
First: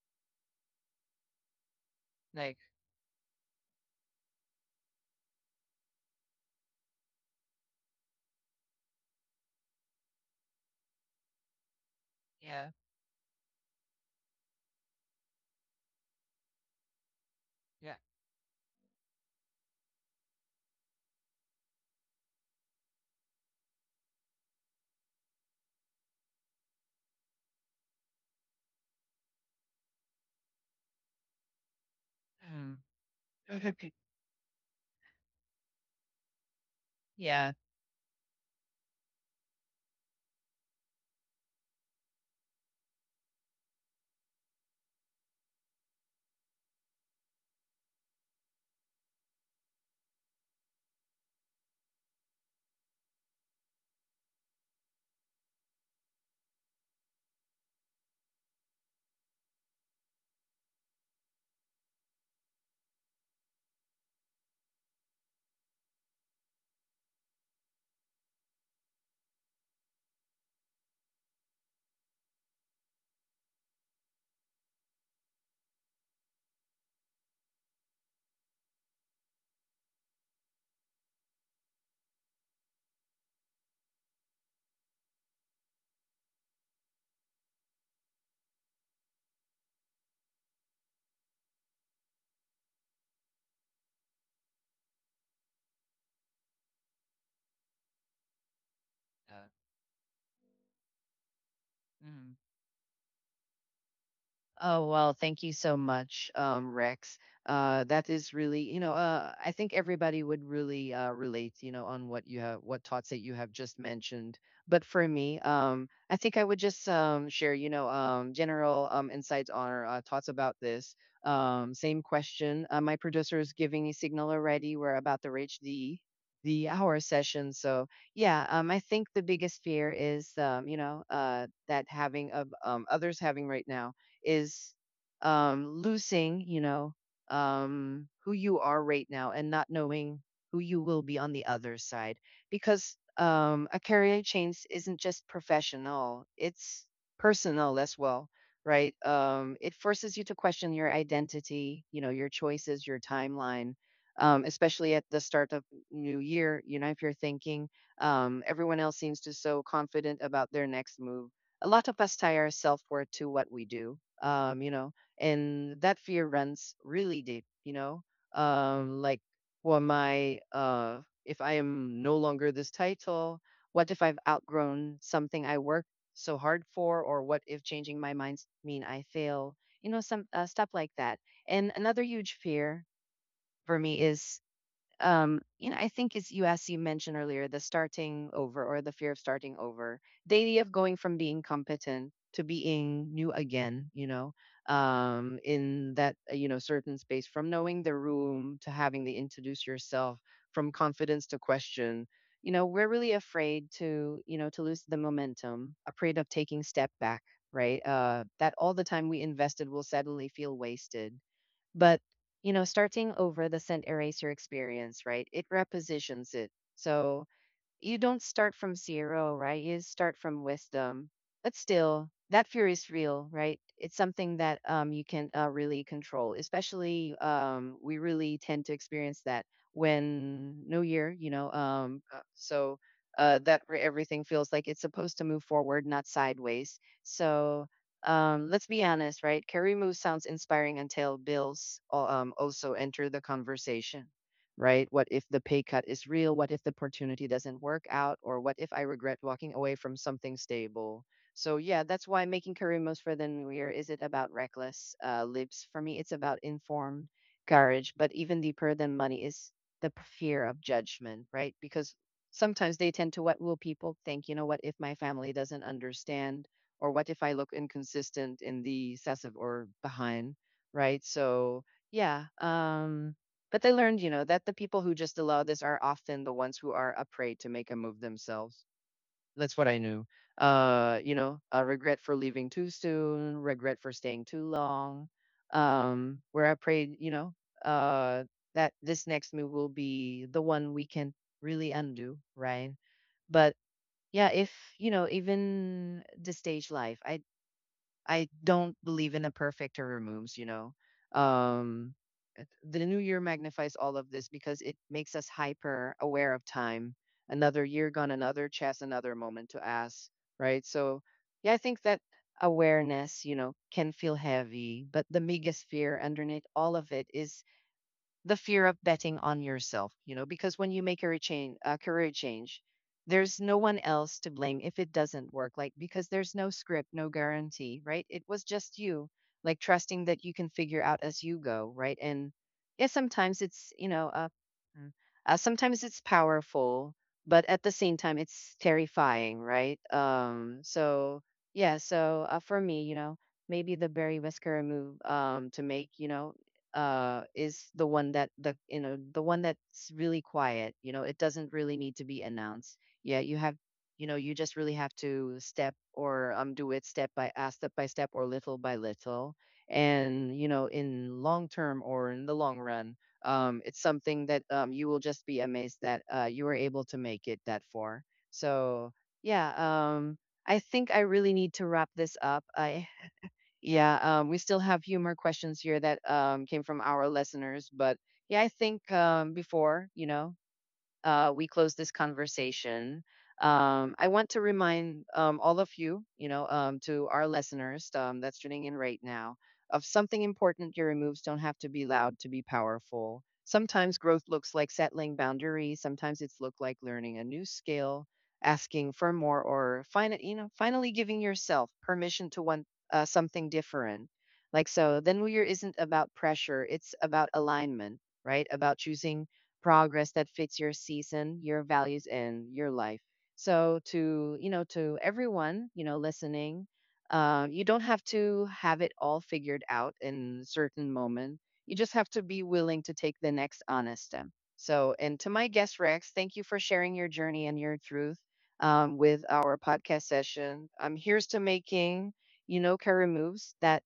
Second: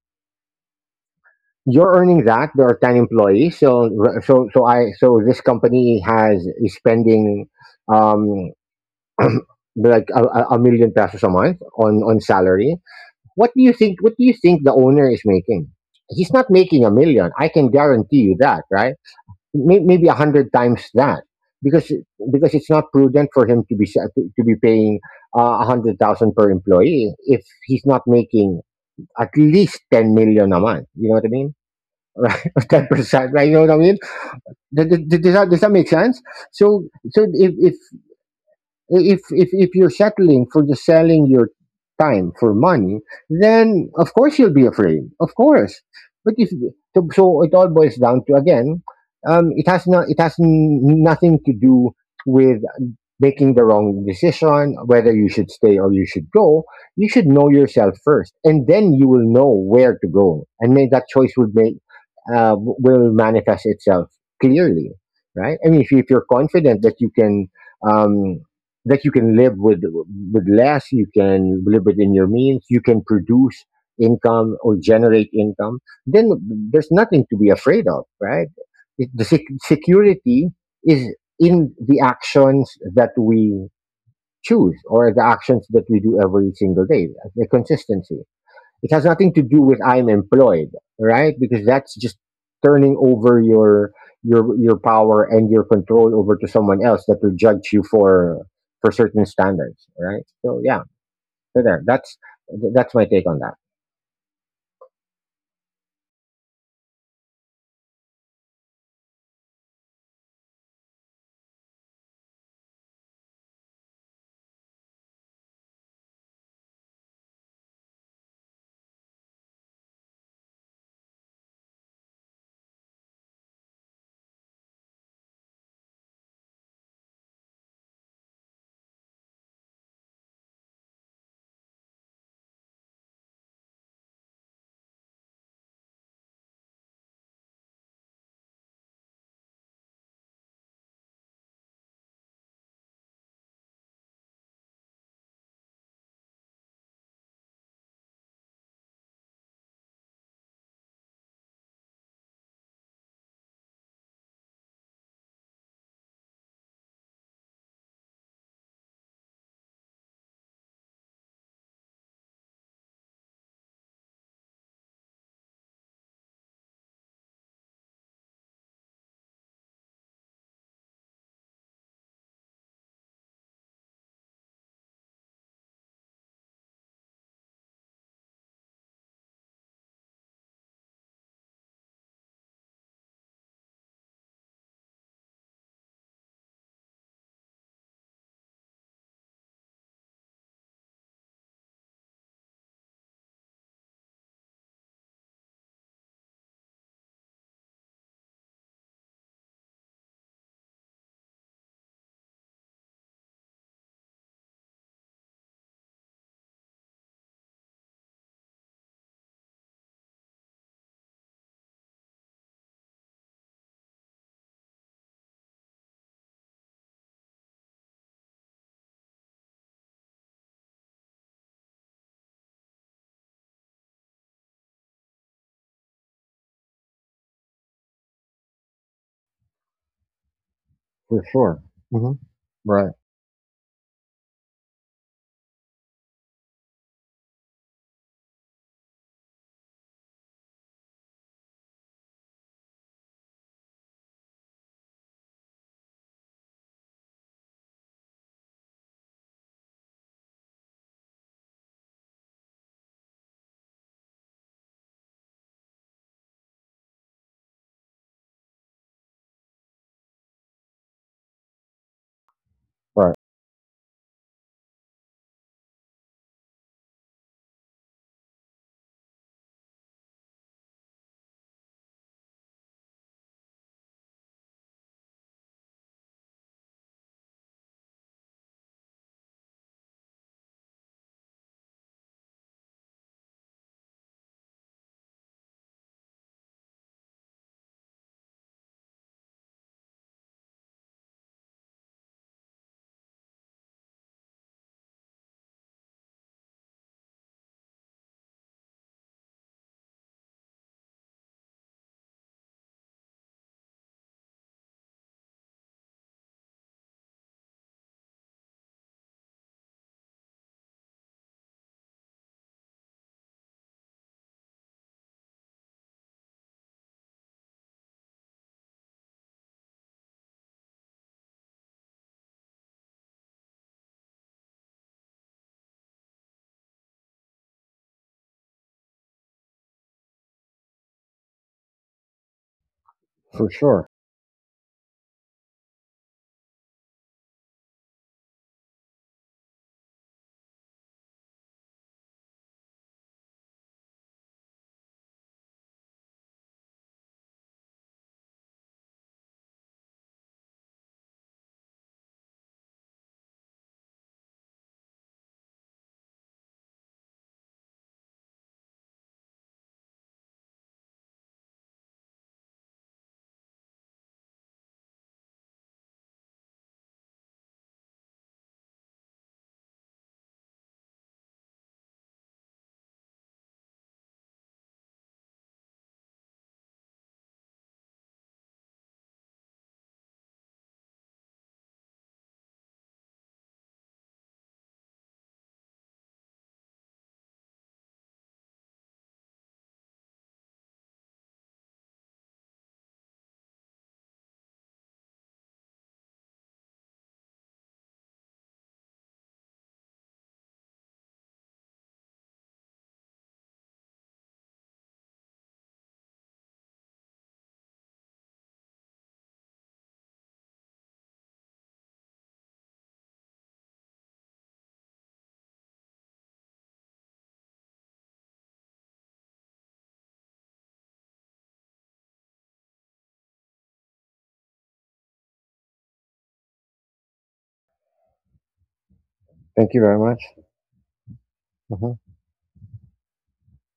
B: you're earning
A: Like,
B: that. There are ten employees, so r- so so i so this company has is spending um like a, a a million pesos a month on on
A: yeah,
B: salary. What do you think, what do you think the owner is making? He's not making a million, I can
A: yeah.
B: guarantee you that, right? May- maybe a hundred times that, because, because it's not prudent for him to be sa- to, to be paying uh, a hundred thousand per employee if he's not making at least ten million a month. You know what I mean? Right,
A: Um,
B: ten percent, right? You know what I mean? Does, does, does, that, does that make sense? So, so
A: yeah.
B: if, if if if if you're settling for just selling your time for money, then of course you'll be afraid. Of course, but if, so, so it all boils down to, again, um, it has not, it has n- nothing to do with making the wrong decision, whether you should stay or you should go. You should know yourself first, and then you will know where to go, and make that choice would make uh, w- will manifest itself clearly, right? I mean, if, you, if you're confident that you can. Um, that you can live with, with less. You can live within your means. You can produce income or generate income. Then there's nothing to be afraid of, right? it, the sec- security is in the actions that we choose or the actions that we do every single day, the consistency. It has nothing to do with I'm employed, right? Because that's just turning over your, your your power and your control over to someone else that will judge you for, for certain
A: Uh,
B: standards, right? So yeah, so there. That's
A: mm.
B: that's my take on that.
A: Oh, well, thank you so much, um, Rex. Uh, that is really, you know, uh, I think everybody would really uh, relate, you know, on what you have, what thoughts that you have just mentioned. But for me, um, I think I would just um, share, you know, um, general um, insights or uh, thoughts about this. Um, same question. Uh, my producer is giving me signal already. We're about to reach the the hour session. So yeah, um, I think the biggest fear is, um, you know, uh, that having of um, others having right now is um, losing, you know, um, who you are right now and not knowing who you will be on the other side. Because um, a career change isn't just professional, it's personal as well, right? Um, it forces you to question your identity, you know, your choices, your timeline. Um, especially at the start of new year, you know, if you're thinking um, everyone else seems to so confident about their next move, a lot of us tie our self-worth to what we do, um you know and that fear runs really deep, you know um like for my uh if I am no longer this title, what if I've outgrown something I worked so hard for, or what if changing my minds mean I fail, you know, some uh, stuff like that. And another huge fear for me is, um you know, I think as you as you mentioned earlier, the starting over or the fear of starting over, the idea of going from being competent to being new again, you know, um in that uh, you know, certain space from knowing the room to having to introduce yourself, from confidence to question. You know, we're really afraid to, you know, to lose the momentum, afraid of taking step back, right? Uh that all the time we invested will suddenly feel wasted. But, you know, starting over doesn't erase your experience, right? It repositions it. So you don't start from zero, right? You start from wisdom. But still, that fear is real, right? It's something that um, you can uh, really control, especially um, we really tend to experience that when New Year, you
B: For
A: know.
B: sure.
A: Um,
B: Hmm.
A: uh, So
B: Right.
A: uh, that where everything feels like it's supposed to move forward, not sideways. So um, let's be honest, right? Carry move sounds inspiring until bills uh, um, also enter the conversation, right? What if the pay cut is real? What if the opportunity doesn't work out? Or what if I regret walking away from something stable? So, yeah, that's why making career moves for the new year is it about reckless uh, lives? For me, it's about informed courage, but even deeper than money is the p- fear of judgment, right? Because sometimes they tend to
B: Right.
A: what will people think? You know, what if my family doesn't understand? Or what if I look inconsistent in the excessive or behind, right? So, yeah. Um, but I learned, you know, that the people who just allow this are often the ones who are afraid to make a move themselves. That's what I knew. Uh, you know, uh, regret for leaving too soon, regret for staying too long. Um, where I prayed, you know, uh, that this next move will be the one we can really undo, right? But yeah, if you know, even the stage life, I I don't believe in a perfect or removes, you know. Um, it- the new year magnifies all of this because it makes us hyper aware of time. Another year gone, another chance, another moment to ask, right? So, yeah, I think that awareness, you know, can feel heavy, but the biggest fear underneath all of it is the fear of betting on yourself, you know, because when you make a change, a career change, there's no one else to blame if it doesn't work. Like because there's no script, no guarantee, right? It was just you, like trusting that you can figure out as you go, right? And yeah, sometimes
B: For
A: it's you
B: sure.
A: know, uh, mm, uh sometimes it's powerful, but at the same time, it's terrifying, right? Um, so yeah, so uh, for me, you know, maybe the Barry Whisker move um to make, you know, uh is the one that the you know, the one that's really quiet, you know, it doesn't really need to be announced. Yeah, you have, you know, you just really have to step or um do it step by uh, step, by step or little by little. And you know, in long term or in the long run, um it's something that um you will just be amazed that uh you were able to make it that far. So yeah, um I think I really need to wrap this up. I yeah, um, we still have few more questions here that um, came from our listeners, but yeah, I think um, before, you know, uh, we close this conversation, um, I want to remind um, all of you, you know, um, to our listeners um, that's tuning in right now, of something important. Your moves don't have to be loud to be powerful. Sometimes growth looks like settling boundaries. Sometimes it's look like learning a new skill, asking for more, or fin- you know, finally giving yourself permission to want uh, something different. Like so, then we isn't about pressure. It's about alignment, right? About choosing progress that fits your season, your values, and your life. So, to you know, to everyone you know listening, uh, you don't have to have it all figured out in a certain moment. You just have to be willing to take the next honest step. So, and to my guest Rex, thank you for sharing your journey and your truth um, with our
B: Thank you
A: podcast
B: very much.
A: session. Um, here's to
B: Hmm.
A: making you know career moves that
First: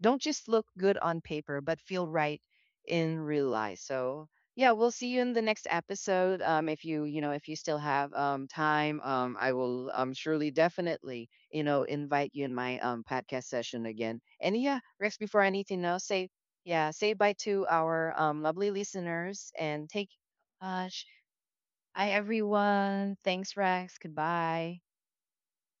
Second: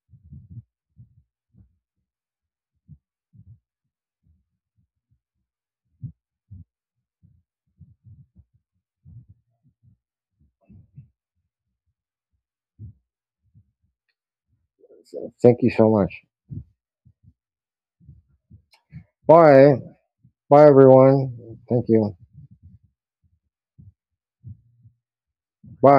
A: don't just look good on paper, but feel right in real life. So yeah, we'll see you in the next episode. Um, if you you know if you still have um, time, um, I will um, surely definitely you know invite you in my um, podcast session again. And yeah, Rex, before
B: Thank you
A: anything
B: so
A: else,
B: much.
A: say yeah, say bye to our um, lovely listeners
B: Bye.
A: and take.
B: Bye,
A: Uh,
B: everyone. Thank
A: Hi
B: you.
A: everyone. Thanks, Rex. Goodbye.
B: Bye.